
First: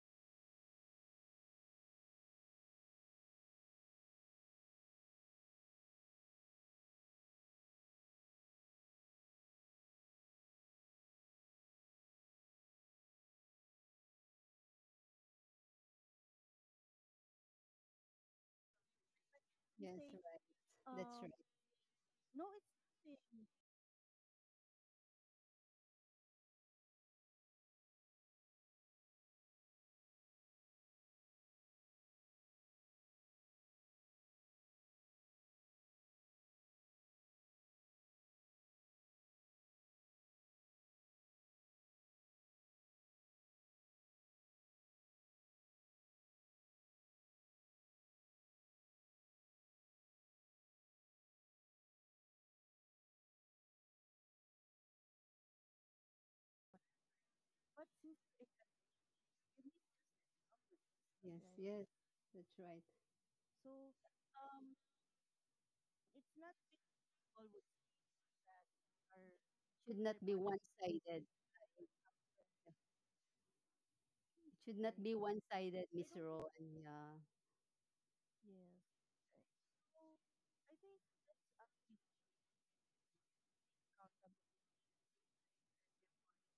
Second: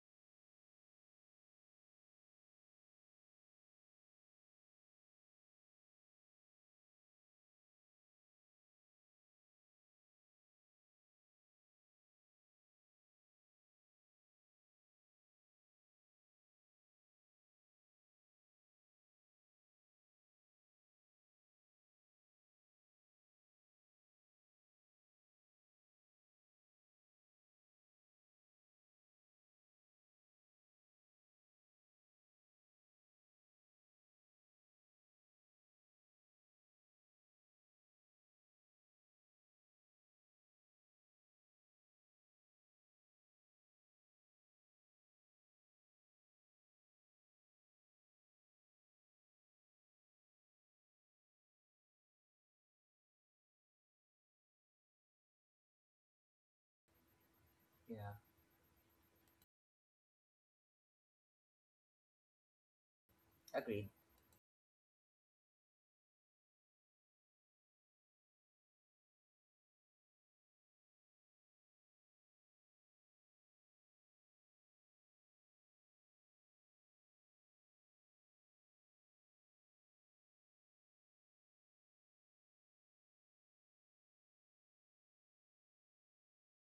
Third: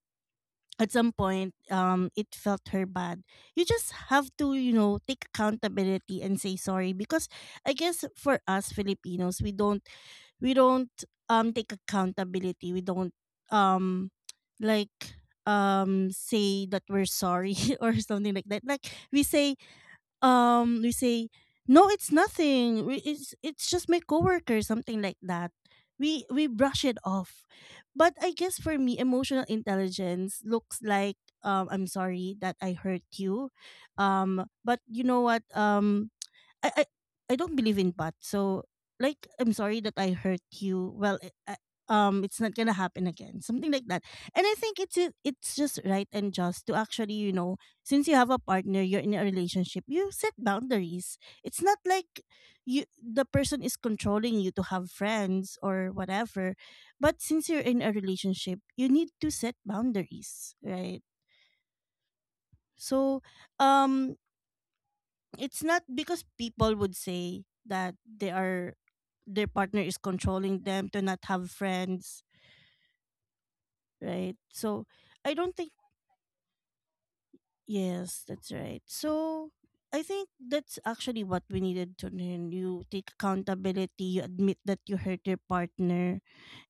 A: at some point it felt her bad. You just have to, you know, take accountability and say sorry. Because I guess for us Filipinos, we don't take accountability, we don't um like say that we're sorry or something like that. Like we say,
C: Yes.
A: we
C: Right. That's right.
A: say no, it's nothing. It's just my coworker, something like that. We brush it off. But I guess for me, emotional intelligence looks like, I'm sorry that I hurt you. But you know what? I, I I don't believe in pot. So like I'm sorry that I hurt you. Well, I, it's not going to happen again. Something like that. And I think it's it's just right and just to actually, you know, since you have a partner, you're in a relationship, you set boundaries. It's not like you, the person is controlling you to have friends or whatever. But since you're in a
B: yeah,
A: relationship, you need to set boundaries, right?
C: Yes. Yes. That's right.
A: So,
B: agreed.
A: um it's not because people would say that they are their partner is
C: Should not your be
A: controlling them to not
C: one-sided.
A: have friends, right? So
C: Should not be
A: I don't think,
C: one-sided, I Miss Rowan. Yeah.
A: yes, that's right. So I think that's actually what we needed to learn. You take accountability, you admit that you hurt your partner,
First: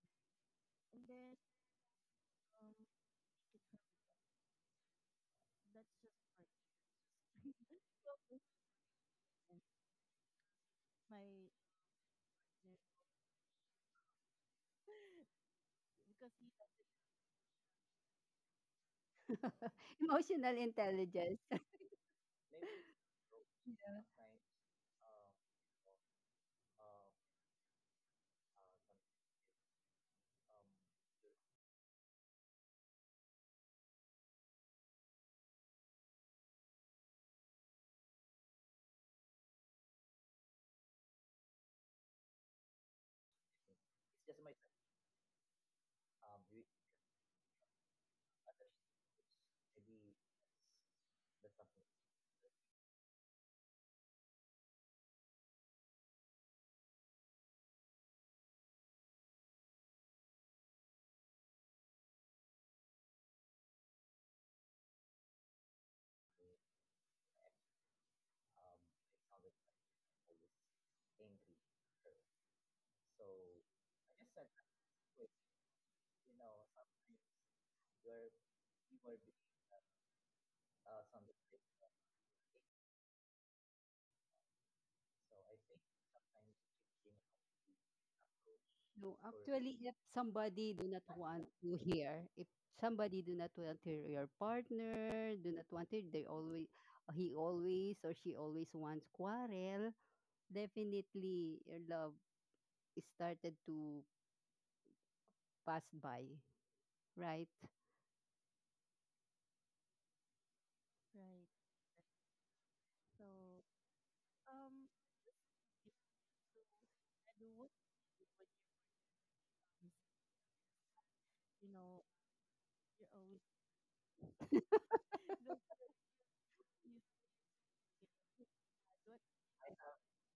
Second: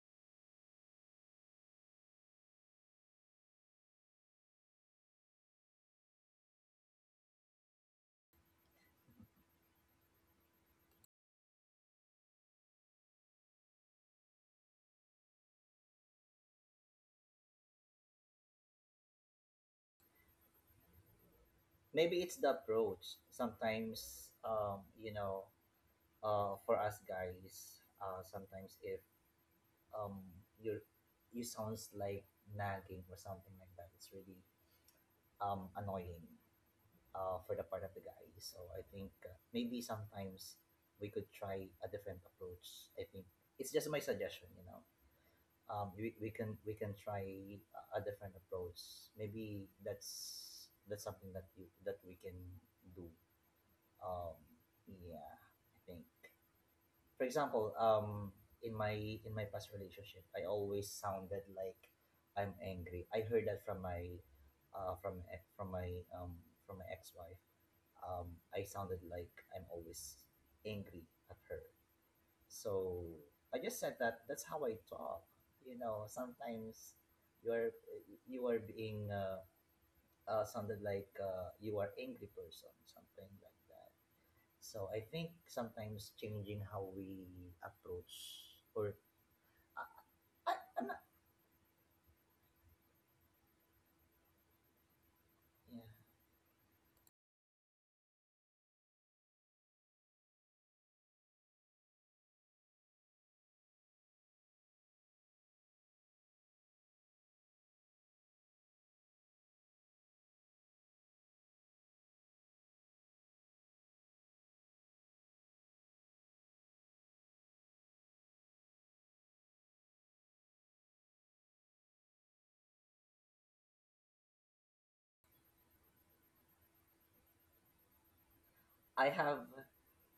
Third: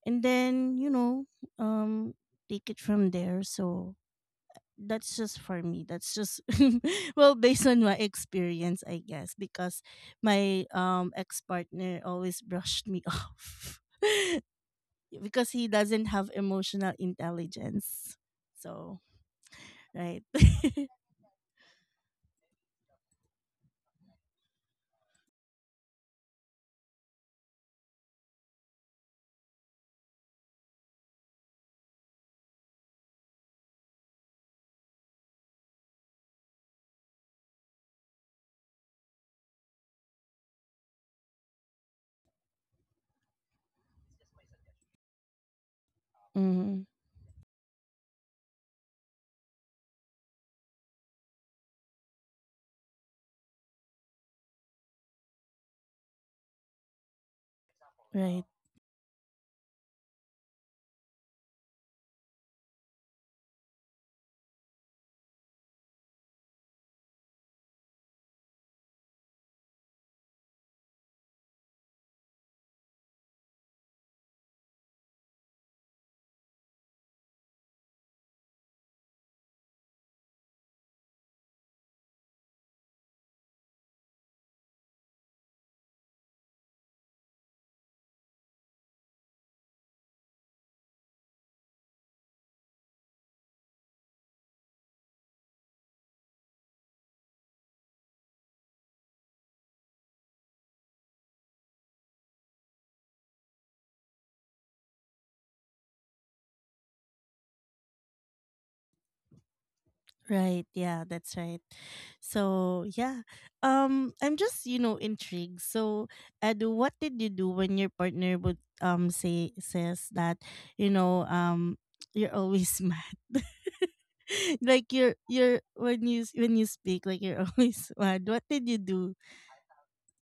A: and then, you know, um take it from there. So that's just for me, that's just well, based on my experience, I guess, because my ex-partner always brushed me off because he doesn't have emotional intelligence. So right.
C: Emotional intelligence.
B: Maybe it's the approach sometimes. Um, you know, uh, for us guys, uh, sometimes if um, you you sounds like nagging or something like that, it's really um, annoying uh, for the part of the guy. So I think, maybe sometimes we could try a different approach. I think it's just my suggestion, you know? Um, we can we
A: Hmm.
B: can try a different approach. Maybe that's something that you that we can do. Um, yeah, I think for example,
A: Right.
B: in my in my past relationship, I always sounded like I'm angry. I heard that from my from my from my ex-wife. I sounded like I'm always angry at her. So I just said that that's how I talk. You know, sometimes you are you are being sounded like, you are angry person, something like that. So I think sometimes changing how we approach or
C: No, actually,
B: I'm not,
C: if somebody do not want to hear your partner, do not want
B: yeah.
C: to, they always, he always or she always wants quarrel, definitely your love is started to pass by, right?
A: Right. Yeah, that's right. So yeah, I'm just, you know, intrigued. So Ed, what did you do when your partner would say says that, you know um you're always like you're when you when you speak, like you're always mad. What did you do?
B: I have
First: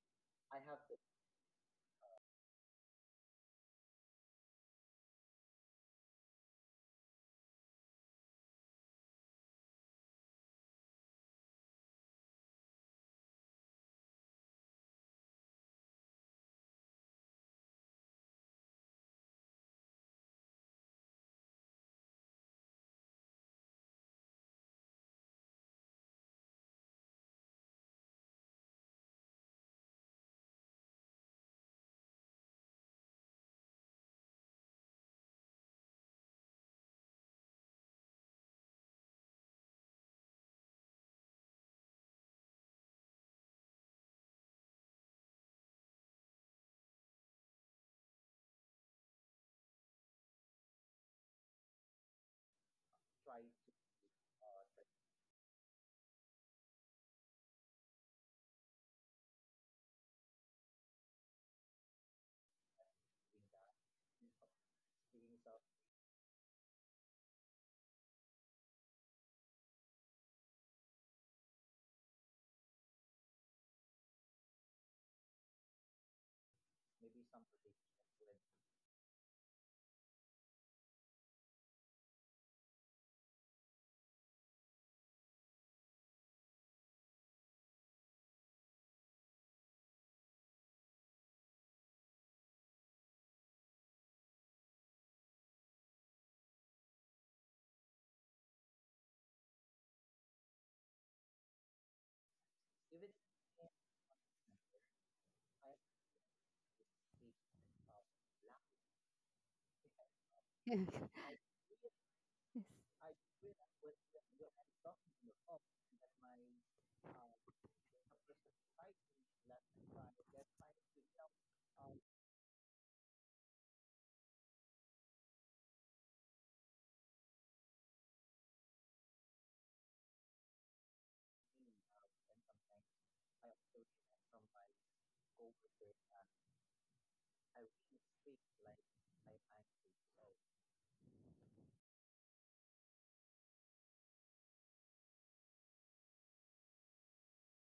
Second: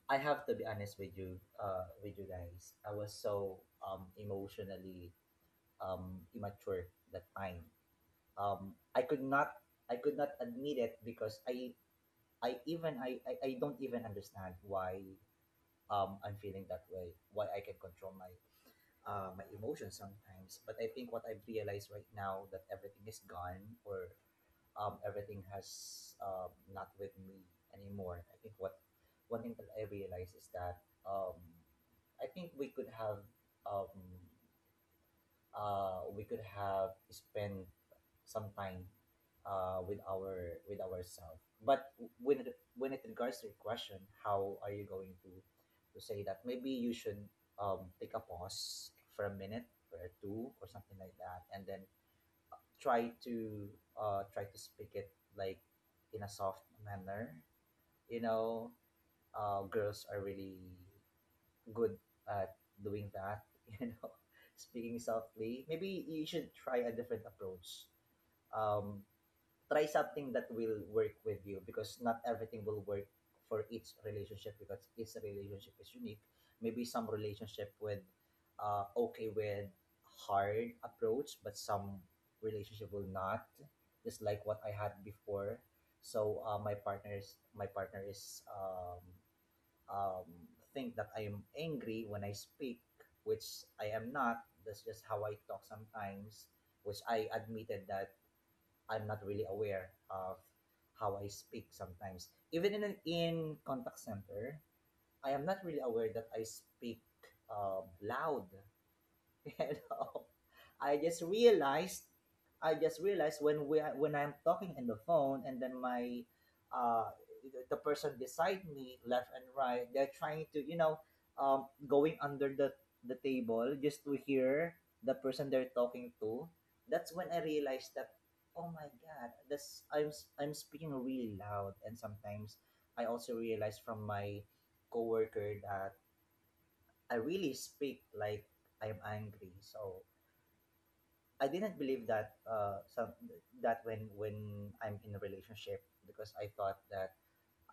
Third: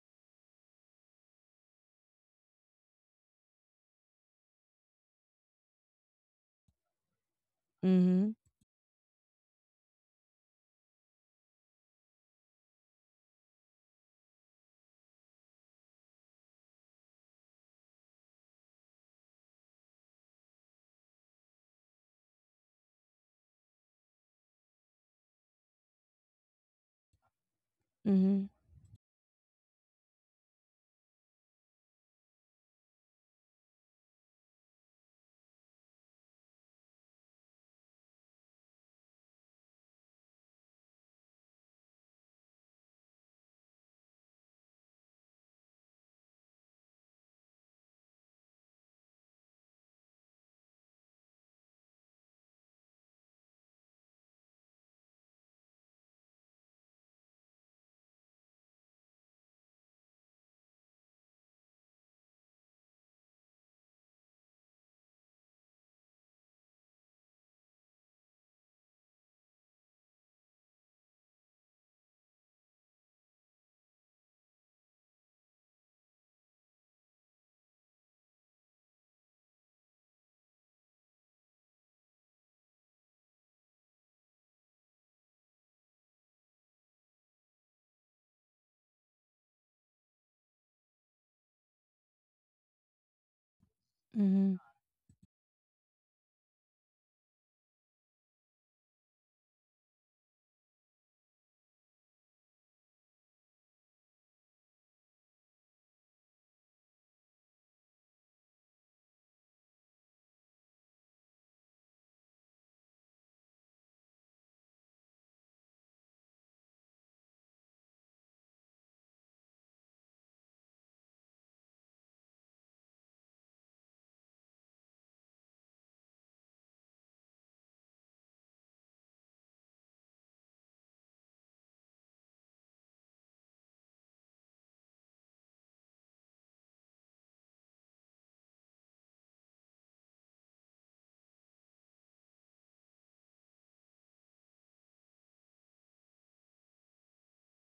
B: I have to be honest with you, uh, with you guys. I was so um, emotionally um, immature that time.
A: Mhm.
B: Um, I could not, I could not admit it, because I don't even understand why um, I'm feeling that way, why I can control my my emotions sometimes. But I think what I've realized right now, that everything is gone, or everything has not with me anymore. I
A: Mhm.
B: think what one thing that I realized is that um, I think um, we could have spent some time with our with ourselves. But when it regards to your question, how are you going to say that? Maybe you should take a pause for a minute or two or something like that, and then try to try to speak it like in a soft manner, you know? Uh, girls are really good at doing that. You know, speaking softly. Maybe you should try a different approach. Um, try something that will work with you, because not everything will work for each relationship, because each relationship is unique. Maybe some relationship with uh, okay with hard approach, but some relationship will not. Just like what I had before. So my partners my partner is um, think that I am angry when I speak, which I am not.
A: Mhm.
B: That's just how I talk sometimes, which I admitted that I'm not really aware of how I speak sometimes. Even in in contact center, I am not really aware that I speak uh, loud. You know, I just realized, I just realized when I'm talking in the phone, and then my uh, the person beside me left and right, they're trying to, you know, um, going under the table, just to hear the person they're talking to. That's when I realized that, oh my god, this I'm speaking really loud. And sometimes I also realize from my coworker that I really speak like I'm angry. So I didn't believe that some that when I'm in a relationship, because I thought that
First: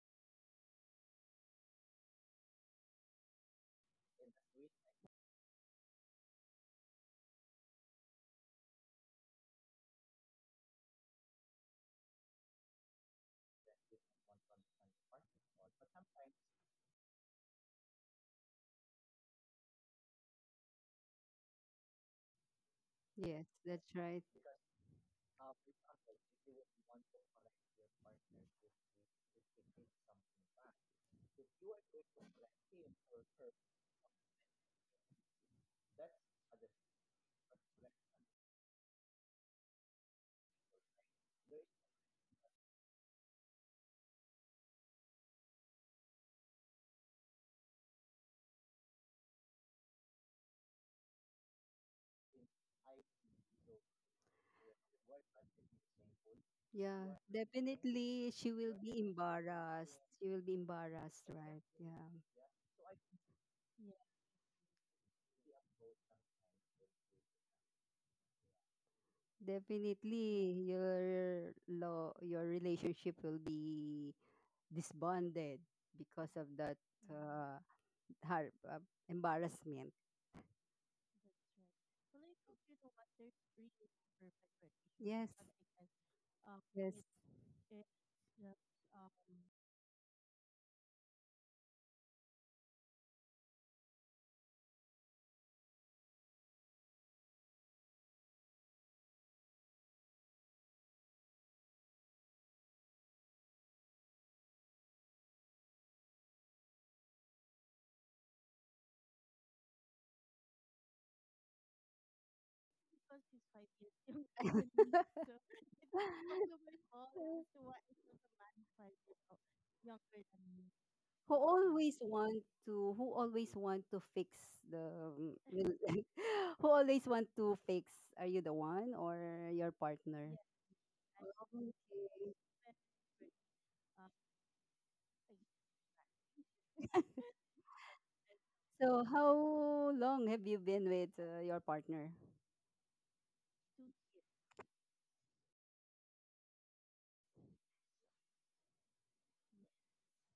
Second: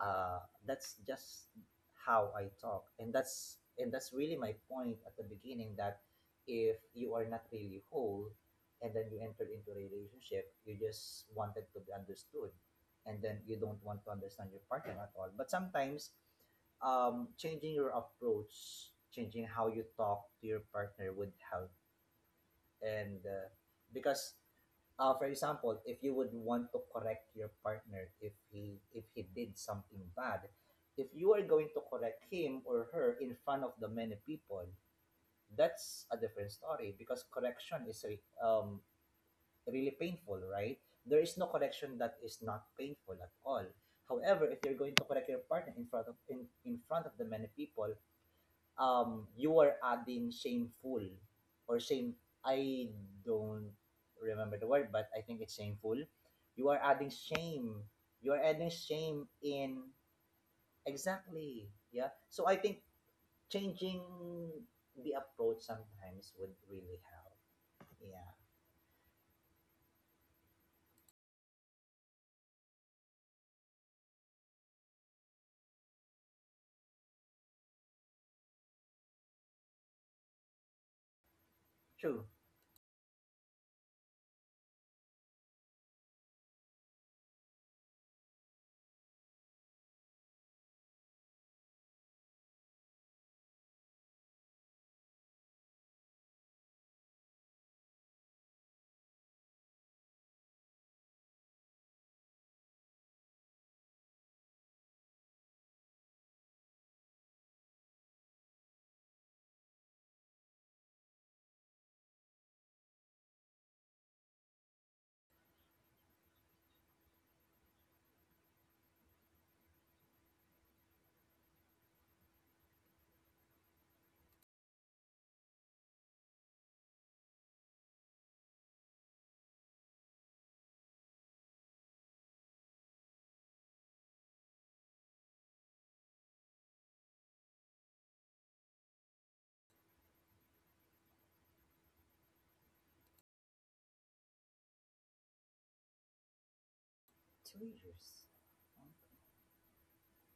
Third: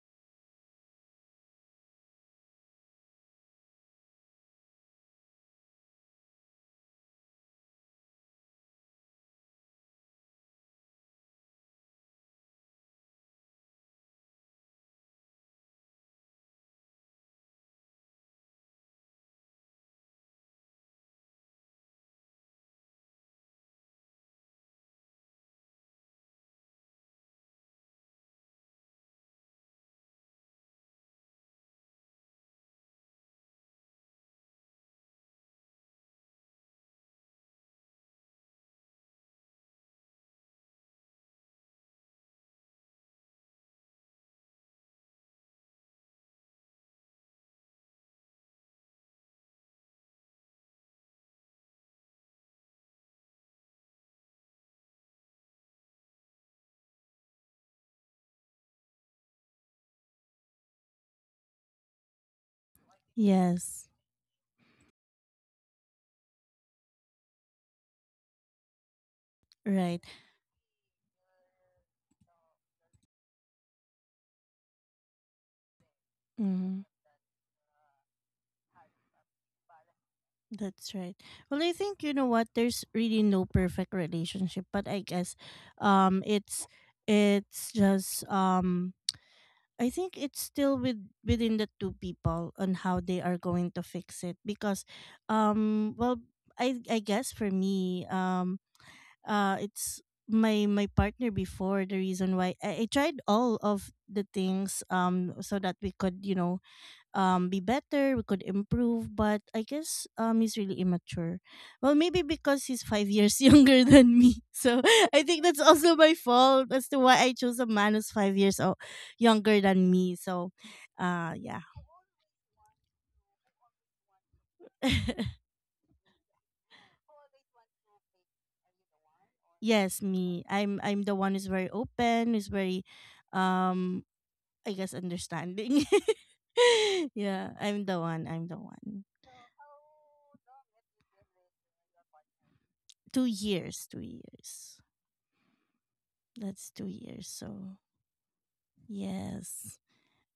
B: uh that's just how I talk. And that's, and that's really my point at the beginning, that if you are not really whole and then you enter into a relationship, you just wanted to be understood, and then you don't want to understand your partner at all. But sometimes changing your approach, changing how you talk to your partner would help. And
C: Yes, that's right.
B: because for example, if you would want to correct your partner, if he did something bad, if you are going to correct him or her in front of the many people, that's a different story, because correction is really painful, right? There is no correction that is not painful at all. However, if you're going to correct your partner in front of in front of the many people, um, you are adding shameful or shame, I don't remember the word, but I think it's shameful. You are
C: Yeah,
B: adding shame, you
C: definitely
B: are
C: she
B: adding
C: will be
B: shame in
C: embarrassed. She will be embarrassed, right?
B: exactly, yeah.
C: Yeah.
B: So I think
A: Yes.
B: changing the approach sometimes would really help. Yeah,
A: Right.
C: Definitely, your relationship will be disbanded because of that,
A: Mhm.
C: uh, har- uh, embarrassment.
A: That's right. Well, I think, you
B: true.
A: know what, there's really no perfect relationship, but I
C: Yes,
A: guess um it's
C: yes.
A: it's just I think it's still with within the two people on how they are going to fix it. Because well, I guess for me, it's my my partner before, the reason why I tried all of the things so that we could, you know, be better, we could improve. But I guess he's really immature. Well, maybe because he's 5 years younger than me. So
C: I
A: I think that's also my fault as to why I chose a man who's 5 years younger than me. So
C: who,
A: yeah.
C: always want to fix the, who always want to fix, are you the one or your
A: Yes,
C: partner?
A: me. I'm the one who's very open, who's very um I guess understanding. Yeah, I'm the one. I'm the one.
C: So how long have you been with, your partner?
A: 2 years, 2 years. That's 2 years.
B: two
A: So
B: years
A: yes,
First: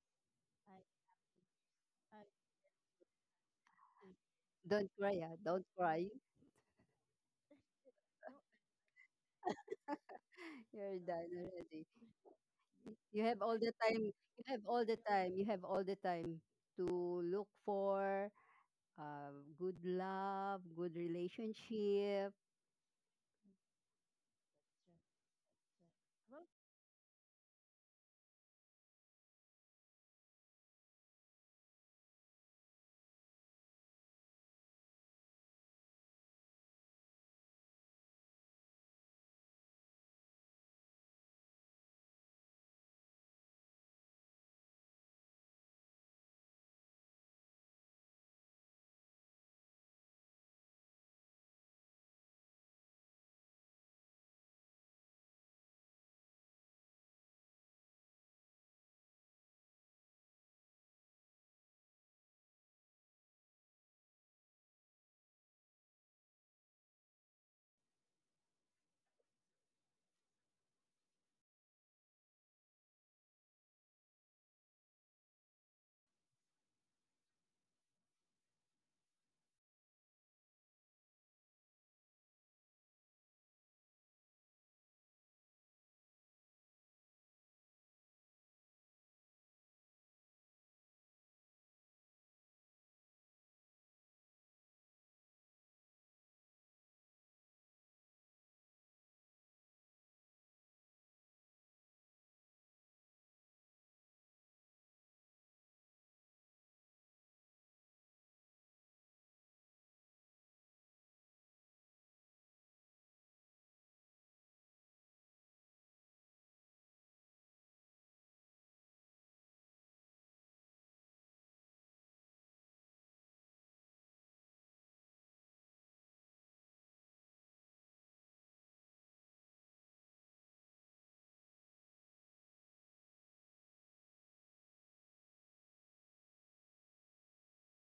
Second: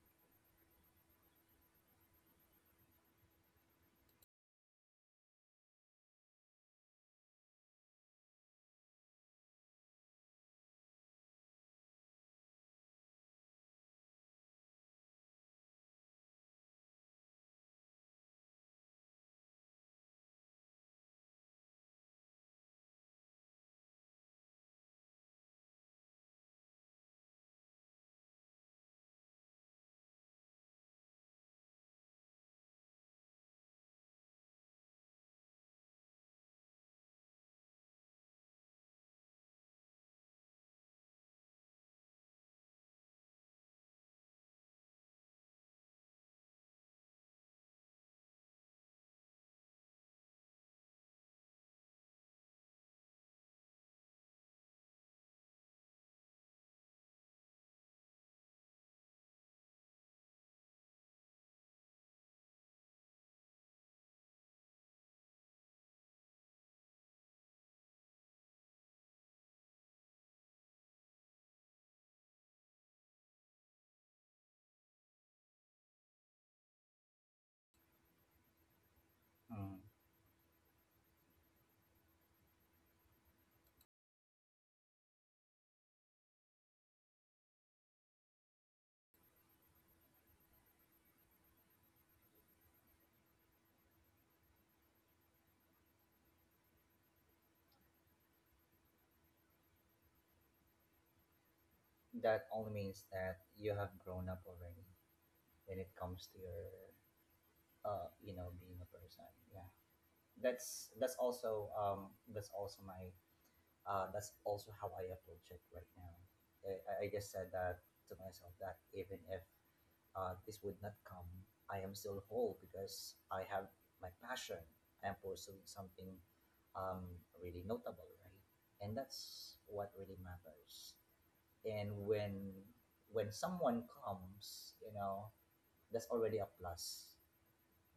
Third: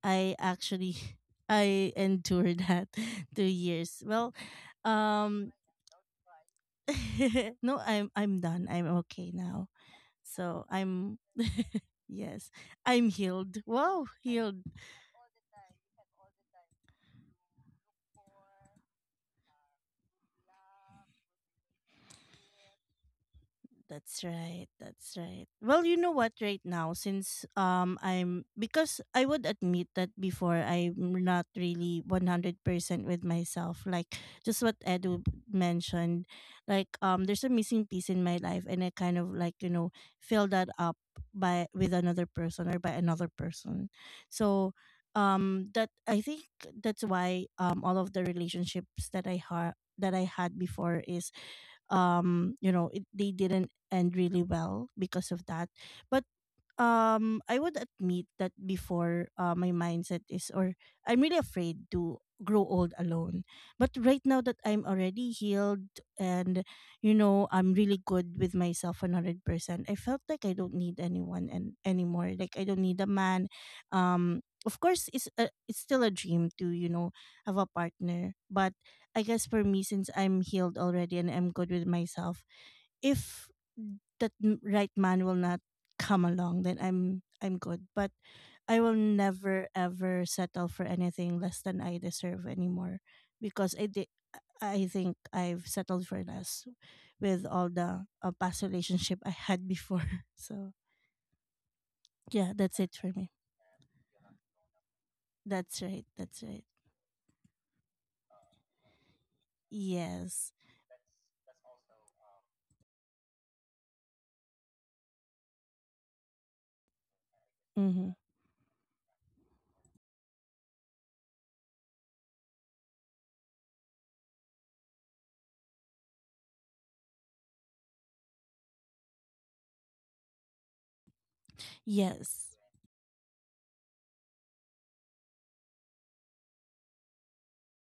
A: I actually I endured that 2 years. Well,
C: Don't cry,
A: um,
C: don't cry.
A: no, I'm done. I'm okay now. So
C: you're So,
A: I'm
C: done already?
A: yes, I'm
C: You have all
A: healed.
C: the time.
A: Wow,
C: You have
A: healed.
C: all the time. You have all the time to look for, uh, good love, good relationship.
A: That's right. That's right. Well, you know what, right now, since I'm, because I would admit that before, I'm not really 100% with myself, like just what Edu mentioned. Like there's a missing piece in my life and I kind of like, you know, fill that up by with another person or by another person. So that, I think that's why all of the relationships that I had before is, you know, it, they didn't and really well because of that. But I would admit that before, my mindset is, or I'm really afraid to grow old alone. But right now that I'm already healed and, you know, I'm really good with myself 100%, I felt like I don't need anyone and anymore. Like I don't need a man. Of course it's a, it's still a dream to, you know, have a partner, but I guess for
B: mm.
A: me, since I'm healed already and I'm good with myself, if right man will not come along, then I'm good. But I will never ever settle for anything less than I deserve anymore, because I did. I think I've settled for less with all the past relationship I had before. So
B: That
A: yeah,
B: only
A: that's it
B: means
A: for me.
B: that you have grown up already, when
A: That's
B: it
A: right.
B: comes to
A: That's right.
B: your uh, you know, being a person, yeah.
A: Yes.
B: That's that's also that's also my uh, that's also how I approach it right now. I I just said that
A: Mm-hmm.
B: to myself, that even if this would not come, I am still whole, because I have my passion. I am pursuing something um, really notable, right? And that's what really matters. And
A: Yes.
B: when someone comes, you know, that's already a plus.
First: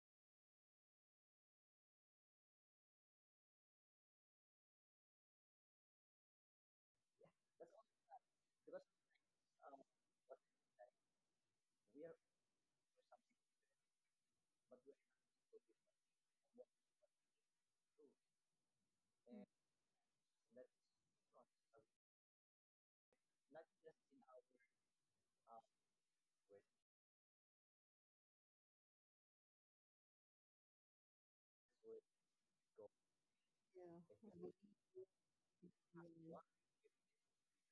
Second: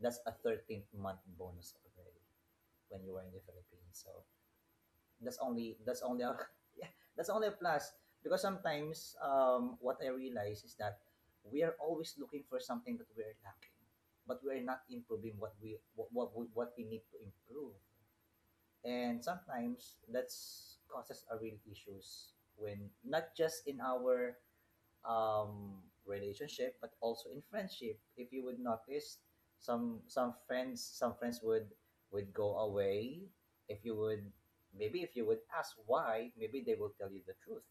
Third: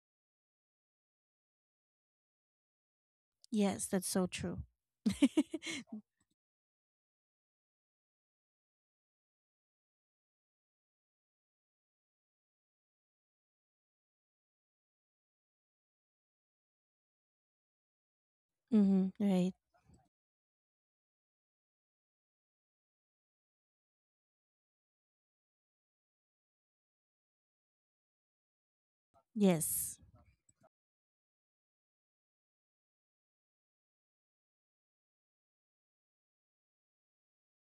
B: That's a 13th month bonus already when you are in the
A: Yes.
B: Philippines.
A: That's
B: So
A: so true.
B: that's only, that's only a, yeah, that's only a plus, because sometimes what I realize is that we are always looking for something that we're lacking, but we're not improving what we what we need to improve.
A: Mm-hmm.
B: And
A: Right.
B: sometimes that's causes a real issues, when not just in our um, relationship, but also in friendship. If you would notice,
A: Yes.
B: some some friends would go away. If you would, maybe if you would ask
C: Mm.
B: why, maybe they will tell you the truth,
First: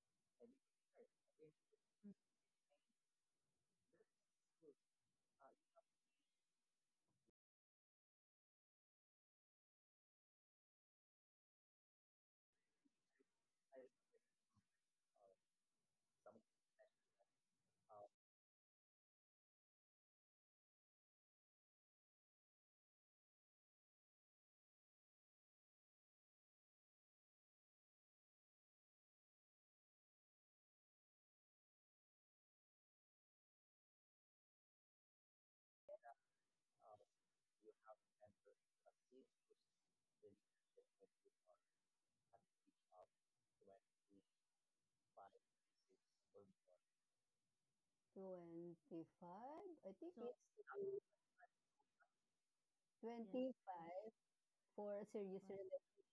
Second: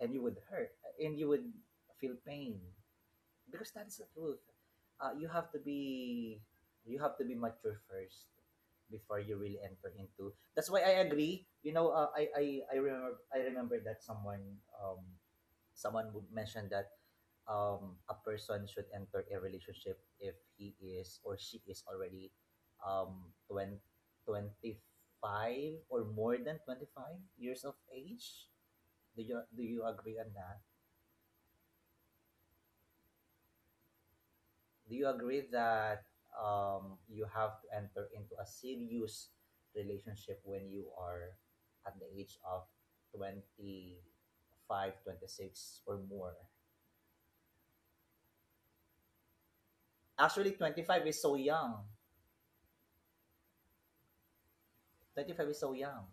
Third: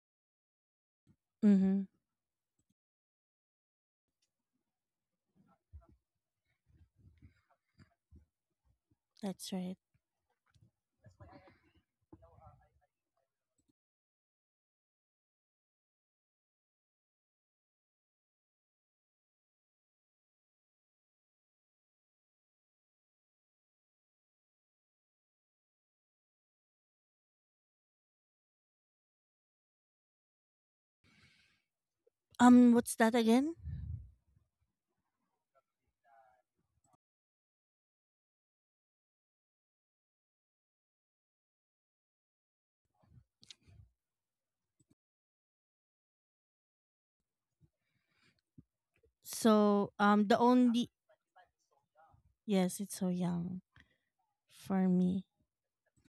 B: and you would hurt, and you would
A: Mm-hmm.
B: feel pain, because that is the truth. You have to be, you have to be mature first before you
A: That's
B: really
A: right.
B: enter into. That's why I agree. You know, uh, I I remember, I remember that someone, um, would mention that a person should enter a relationship if he is or she is already 20, 25 or more than 25 years of age. Do you agree on that?
A: What's that again?
B: Do you agree that you have to enter into a serious relationship when you are at the age of 25, 26 or more?
C: 25?
A: So,
C: I think So,
A: the
B: Actually,
C: it's
A: only
B: 25 is so young.
A: yes, it's
C: yeah.
A: so young
C: 25
A: for
C: for a
A: me.
C: serious,
B: 25 is so
C: Relationship.
B: young.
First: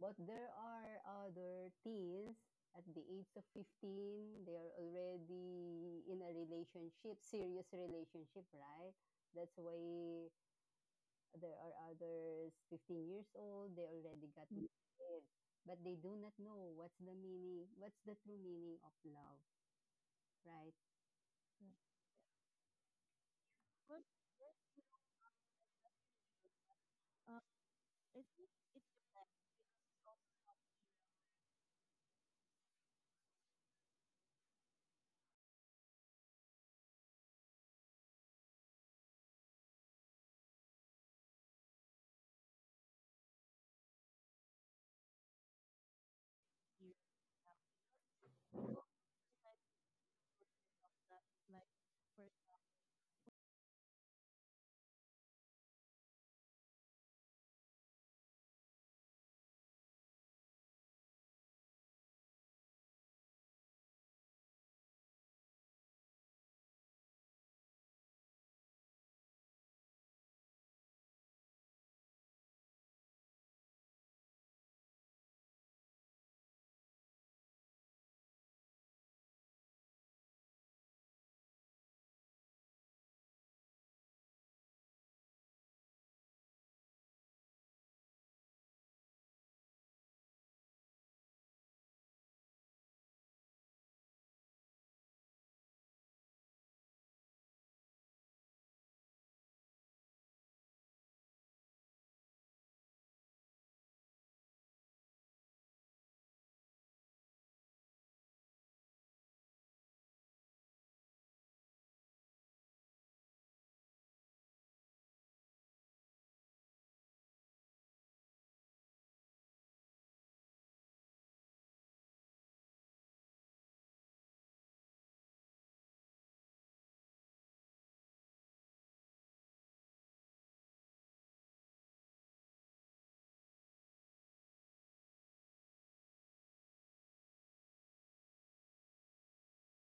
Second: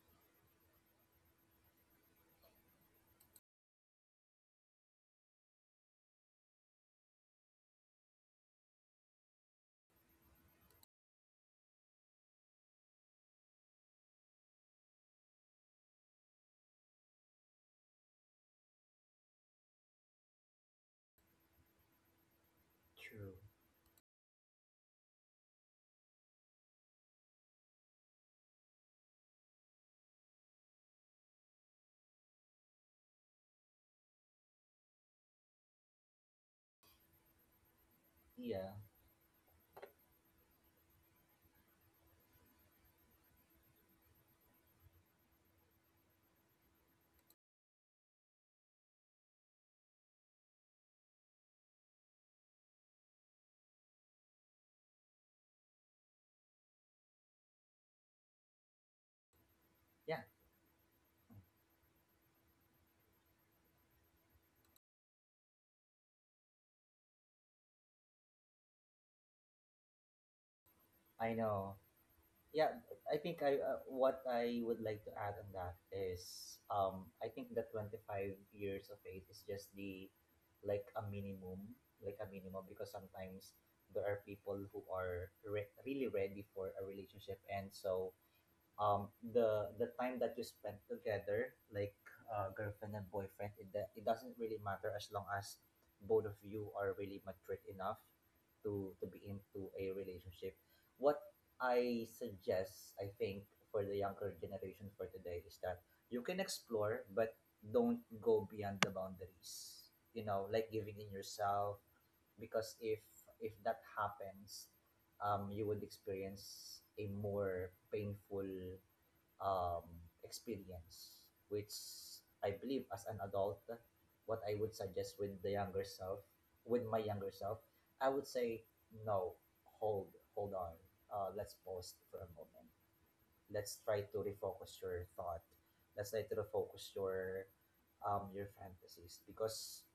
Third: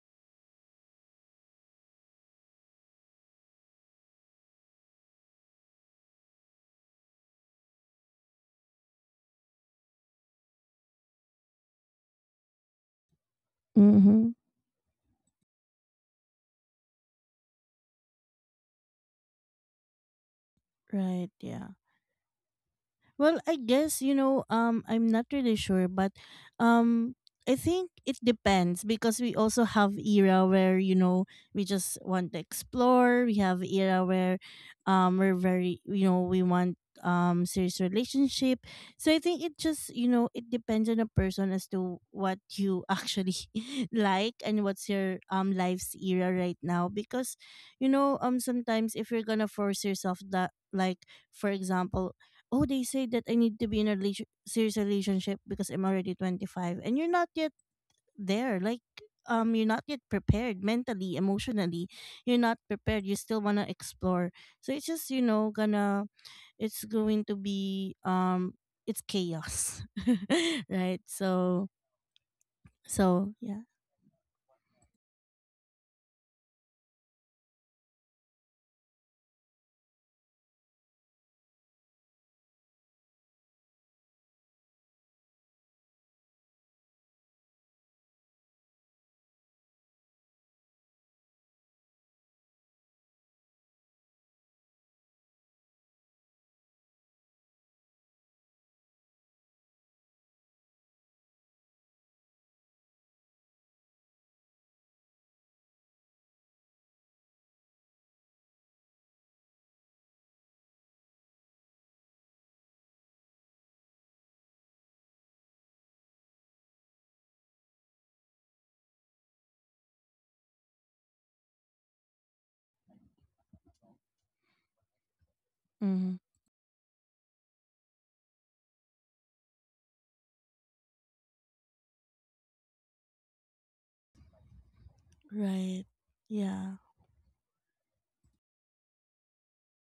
C: But there are other teens at the age of 15, they are already in a relationship, serious relationship, right? That's why there are others, 15 years old they already
A: Mm-hmm.
C: got married, but they do not know what's the true meaning of love, right?
A: Right? Yeah.
B: True.
A: Well, I guess, you know, I'm not really sure, but um, I think it depends because we also have era where, you know, we just want to explore. We have era where, we're very, you know, we want serious relationship.
B: Yeah.
A: So I think it just, you know, it depends on a person as to what you actually like and what's your life's era right now. Because, you know, sometimes if you're gonna force yourself that, like for example, oh, they say that I need to be in a serious relationship because I'm already 25 and you're not yet there. Like, you're not yet
B: Yeah,
A: prepared mentally, emotionally. You're not prepared. You still want to explore. So it's just, you know, gonna, it's going to be, it's chaos. Right?
B: I
A: So,
B: know. Yeah, I
A: so
B: think I
A: yeah.
B: what I would like to add on that is um, I think the 25 years of age is just the like a minimum, like a minimum, because sometimes there are people who are really ready for a relationship. And so um, the time that you spend together, like girlfriend and boyfriend, it doesn't really matter, as long as both of you are really matured enough to be into a relationship. What I suggest, I think, for the younger generation for today, is that you can explore, but don't go beyond the boundaries, you know, like giving in yourself, because if that happens, um, you would experience a more painful um, experience, which I believe, as an adult, what I would suggest with the younger
A: Hmm.
B: self, with my younger self, I would say no, hold, hold on, let's pause for a moment. Let's try to refocus your thought.
A: Right.
B: Let's try to
A: Yeah.
B: refocus your um, your fantasies. Because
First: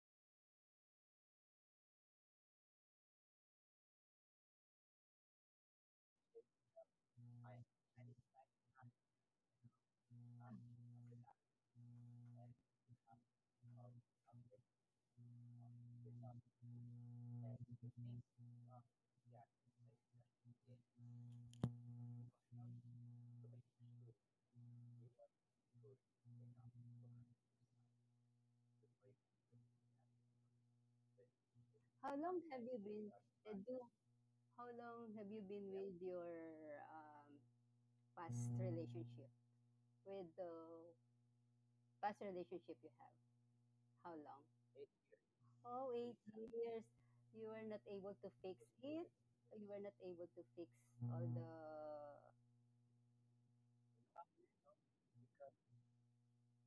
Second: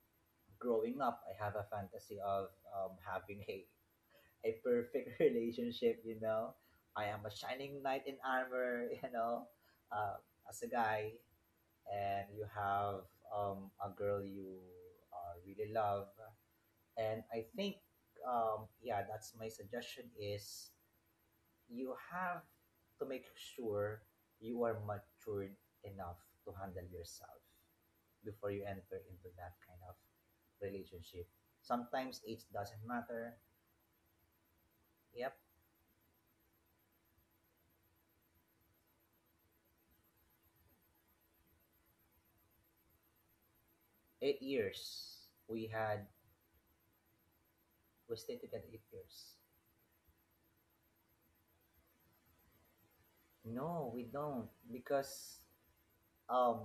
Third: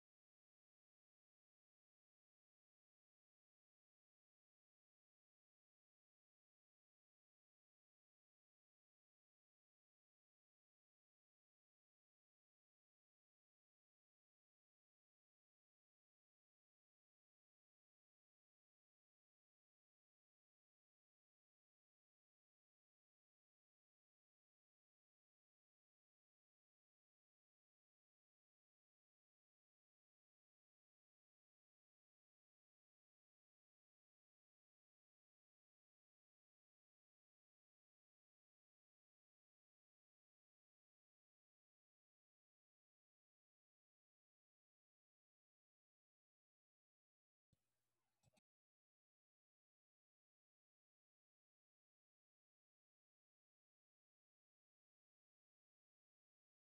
B: growing up, I have a fantasy of um, having a perfect relationship, you know. I am a shining knight in armor, you know, uh, as a guy, and you have a girl you really love. And I think yeah, that's my suggestion, is you have to make sure you are matured enough to handle yourself before you enter into that kind of relationship.
C: how
B: Sometimes
C: long
B: age
C: have you
B: doesn't
C: been
B: matter.
C: uh, do, how long have you
B: Yep,
C: been with your, um, past relationship with the past relationship you have, how
B: eight
C: long?
B: years we
C: Oh,
B: had,
C: 8 years. You were not able
B: we
C: to
B: stayed
C: fix
B: together eight
C: it?
B: years
C: You were not able to fix all the
B: No, we don't, because um,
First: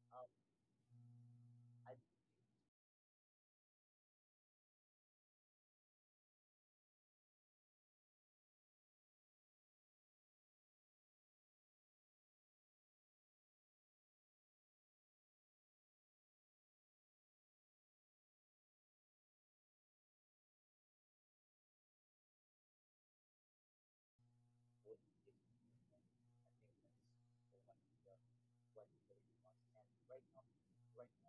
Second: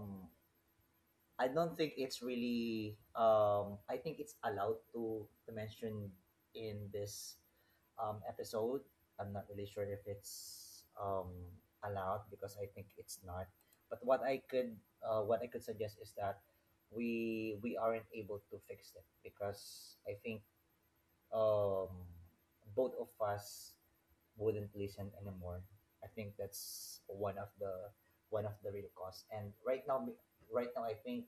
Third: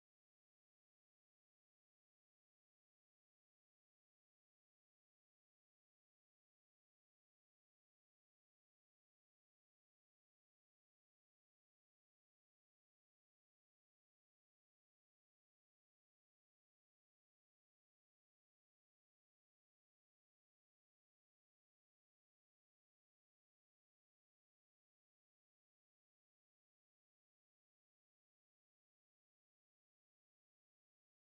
B: I don't think it's really um, I think it's allowed to mention in this um, episode. I'm not really sure if it's um, allowed, because I think it's not. But what I could what I could suggest is that we aren't able to fix it, because I think um, both of us wouldn't listen anymore. I think that's one of the real cause. And right now, right now, I think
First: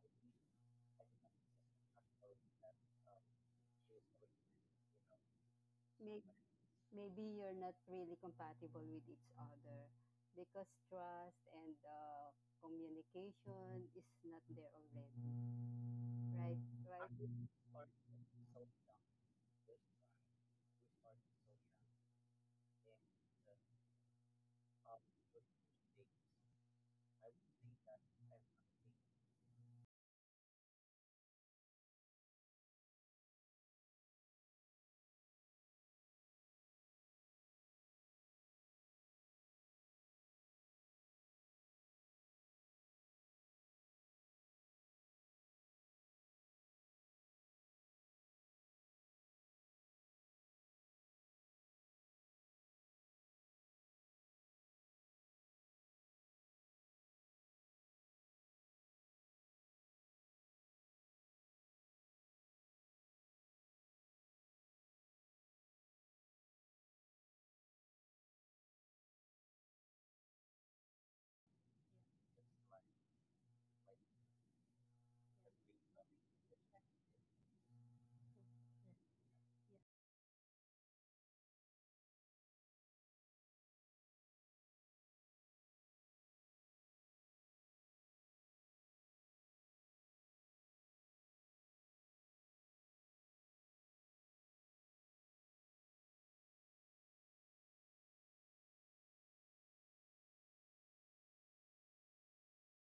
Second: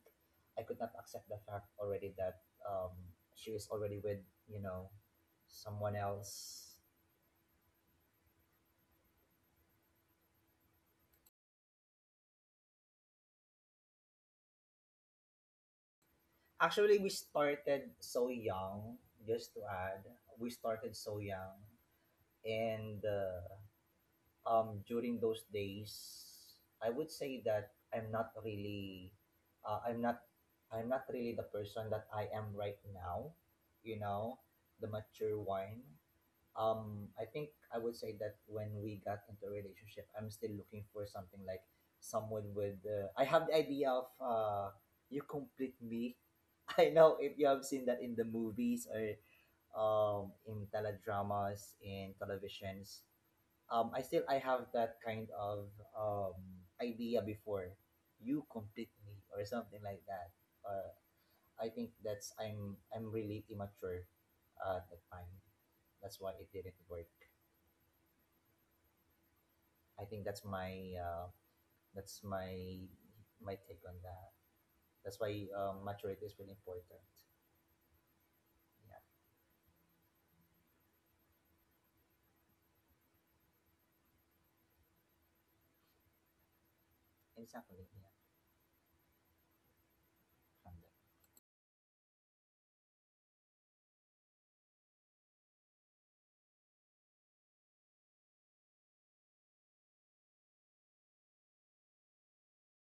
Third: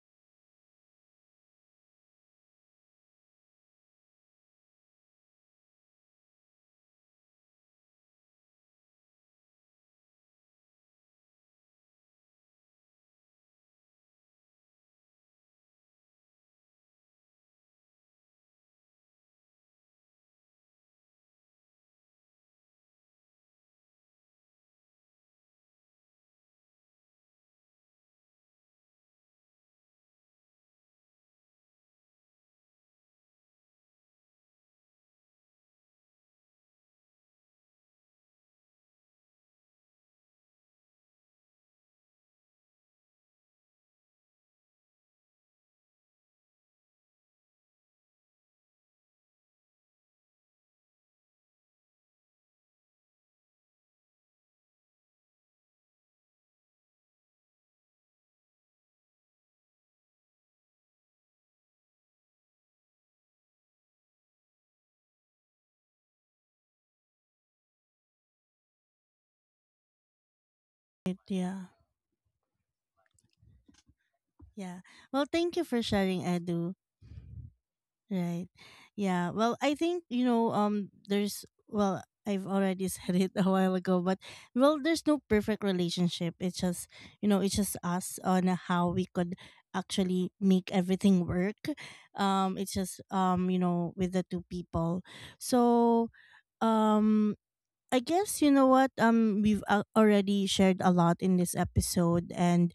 B: I could not accept the fact already that she is already with, you know, someone
C: make
B: else.
C: maybe you're not really compatible with each other, because trust and, communication is not there already, right?
B: Actually, we
C: Right?
B: started so young. Just to add, we started so young. And uh, during those days, I would say that I'm not really I'm not, I'm not really the person that I am right now, you know, the mature one. Um, I think I would say that when we got into a relationship, I'm still looking for something, like someone with I have the idea of you complete me. I know if you have seen that in the movies, or um, in teledramas in televisions. I still, I have that kind of um, idea before. You complete me, or something like that. Uh, I think that's, I'm really immature at that time. That's why it didn't work. I think
A: Right. Yeah.
B: that's my my take on that.
A: Yeah.
B: That's
A: Well,
B: why
A: thank you for
B: maturity
A: sharing,
B: is really
A: Edu.
B: important.
A: Right.
B: Yeah,
A: Yeah. Well, I think, you know, there's, well, I've already said it a while ago, but well, there's no perfect relationship. It's just, you know,
B: exactly.
A: it's just
B: Yeah,
A: us on how we could actually
B: Hamdan.
A: make everything work. It's just, you know, with the two people. So, um I guess you know what, we've already shared a lot in this episode. And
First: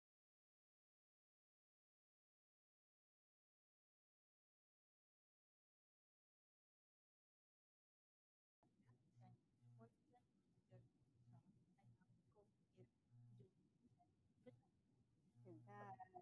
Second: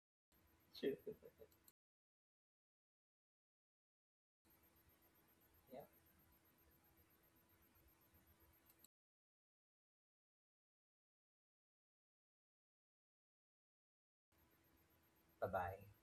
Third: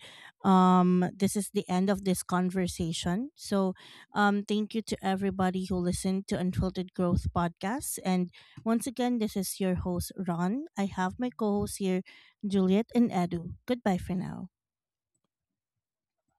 B: Sure.
A: this is the end of this conversation. So thank you to everybody who
B: Yeah.
A: listened to Unfiltered Growth podcast. And once again, this is your host Ron. I have my co-hosts here, Juliet and Edu. Goodbye for now.
B: Bye bye.
C: Diba?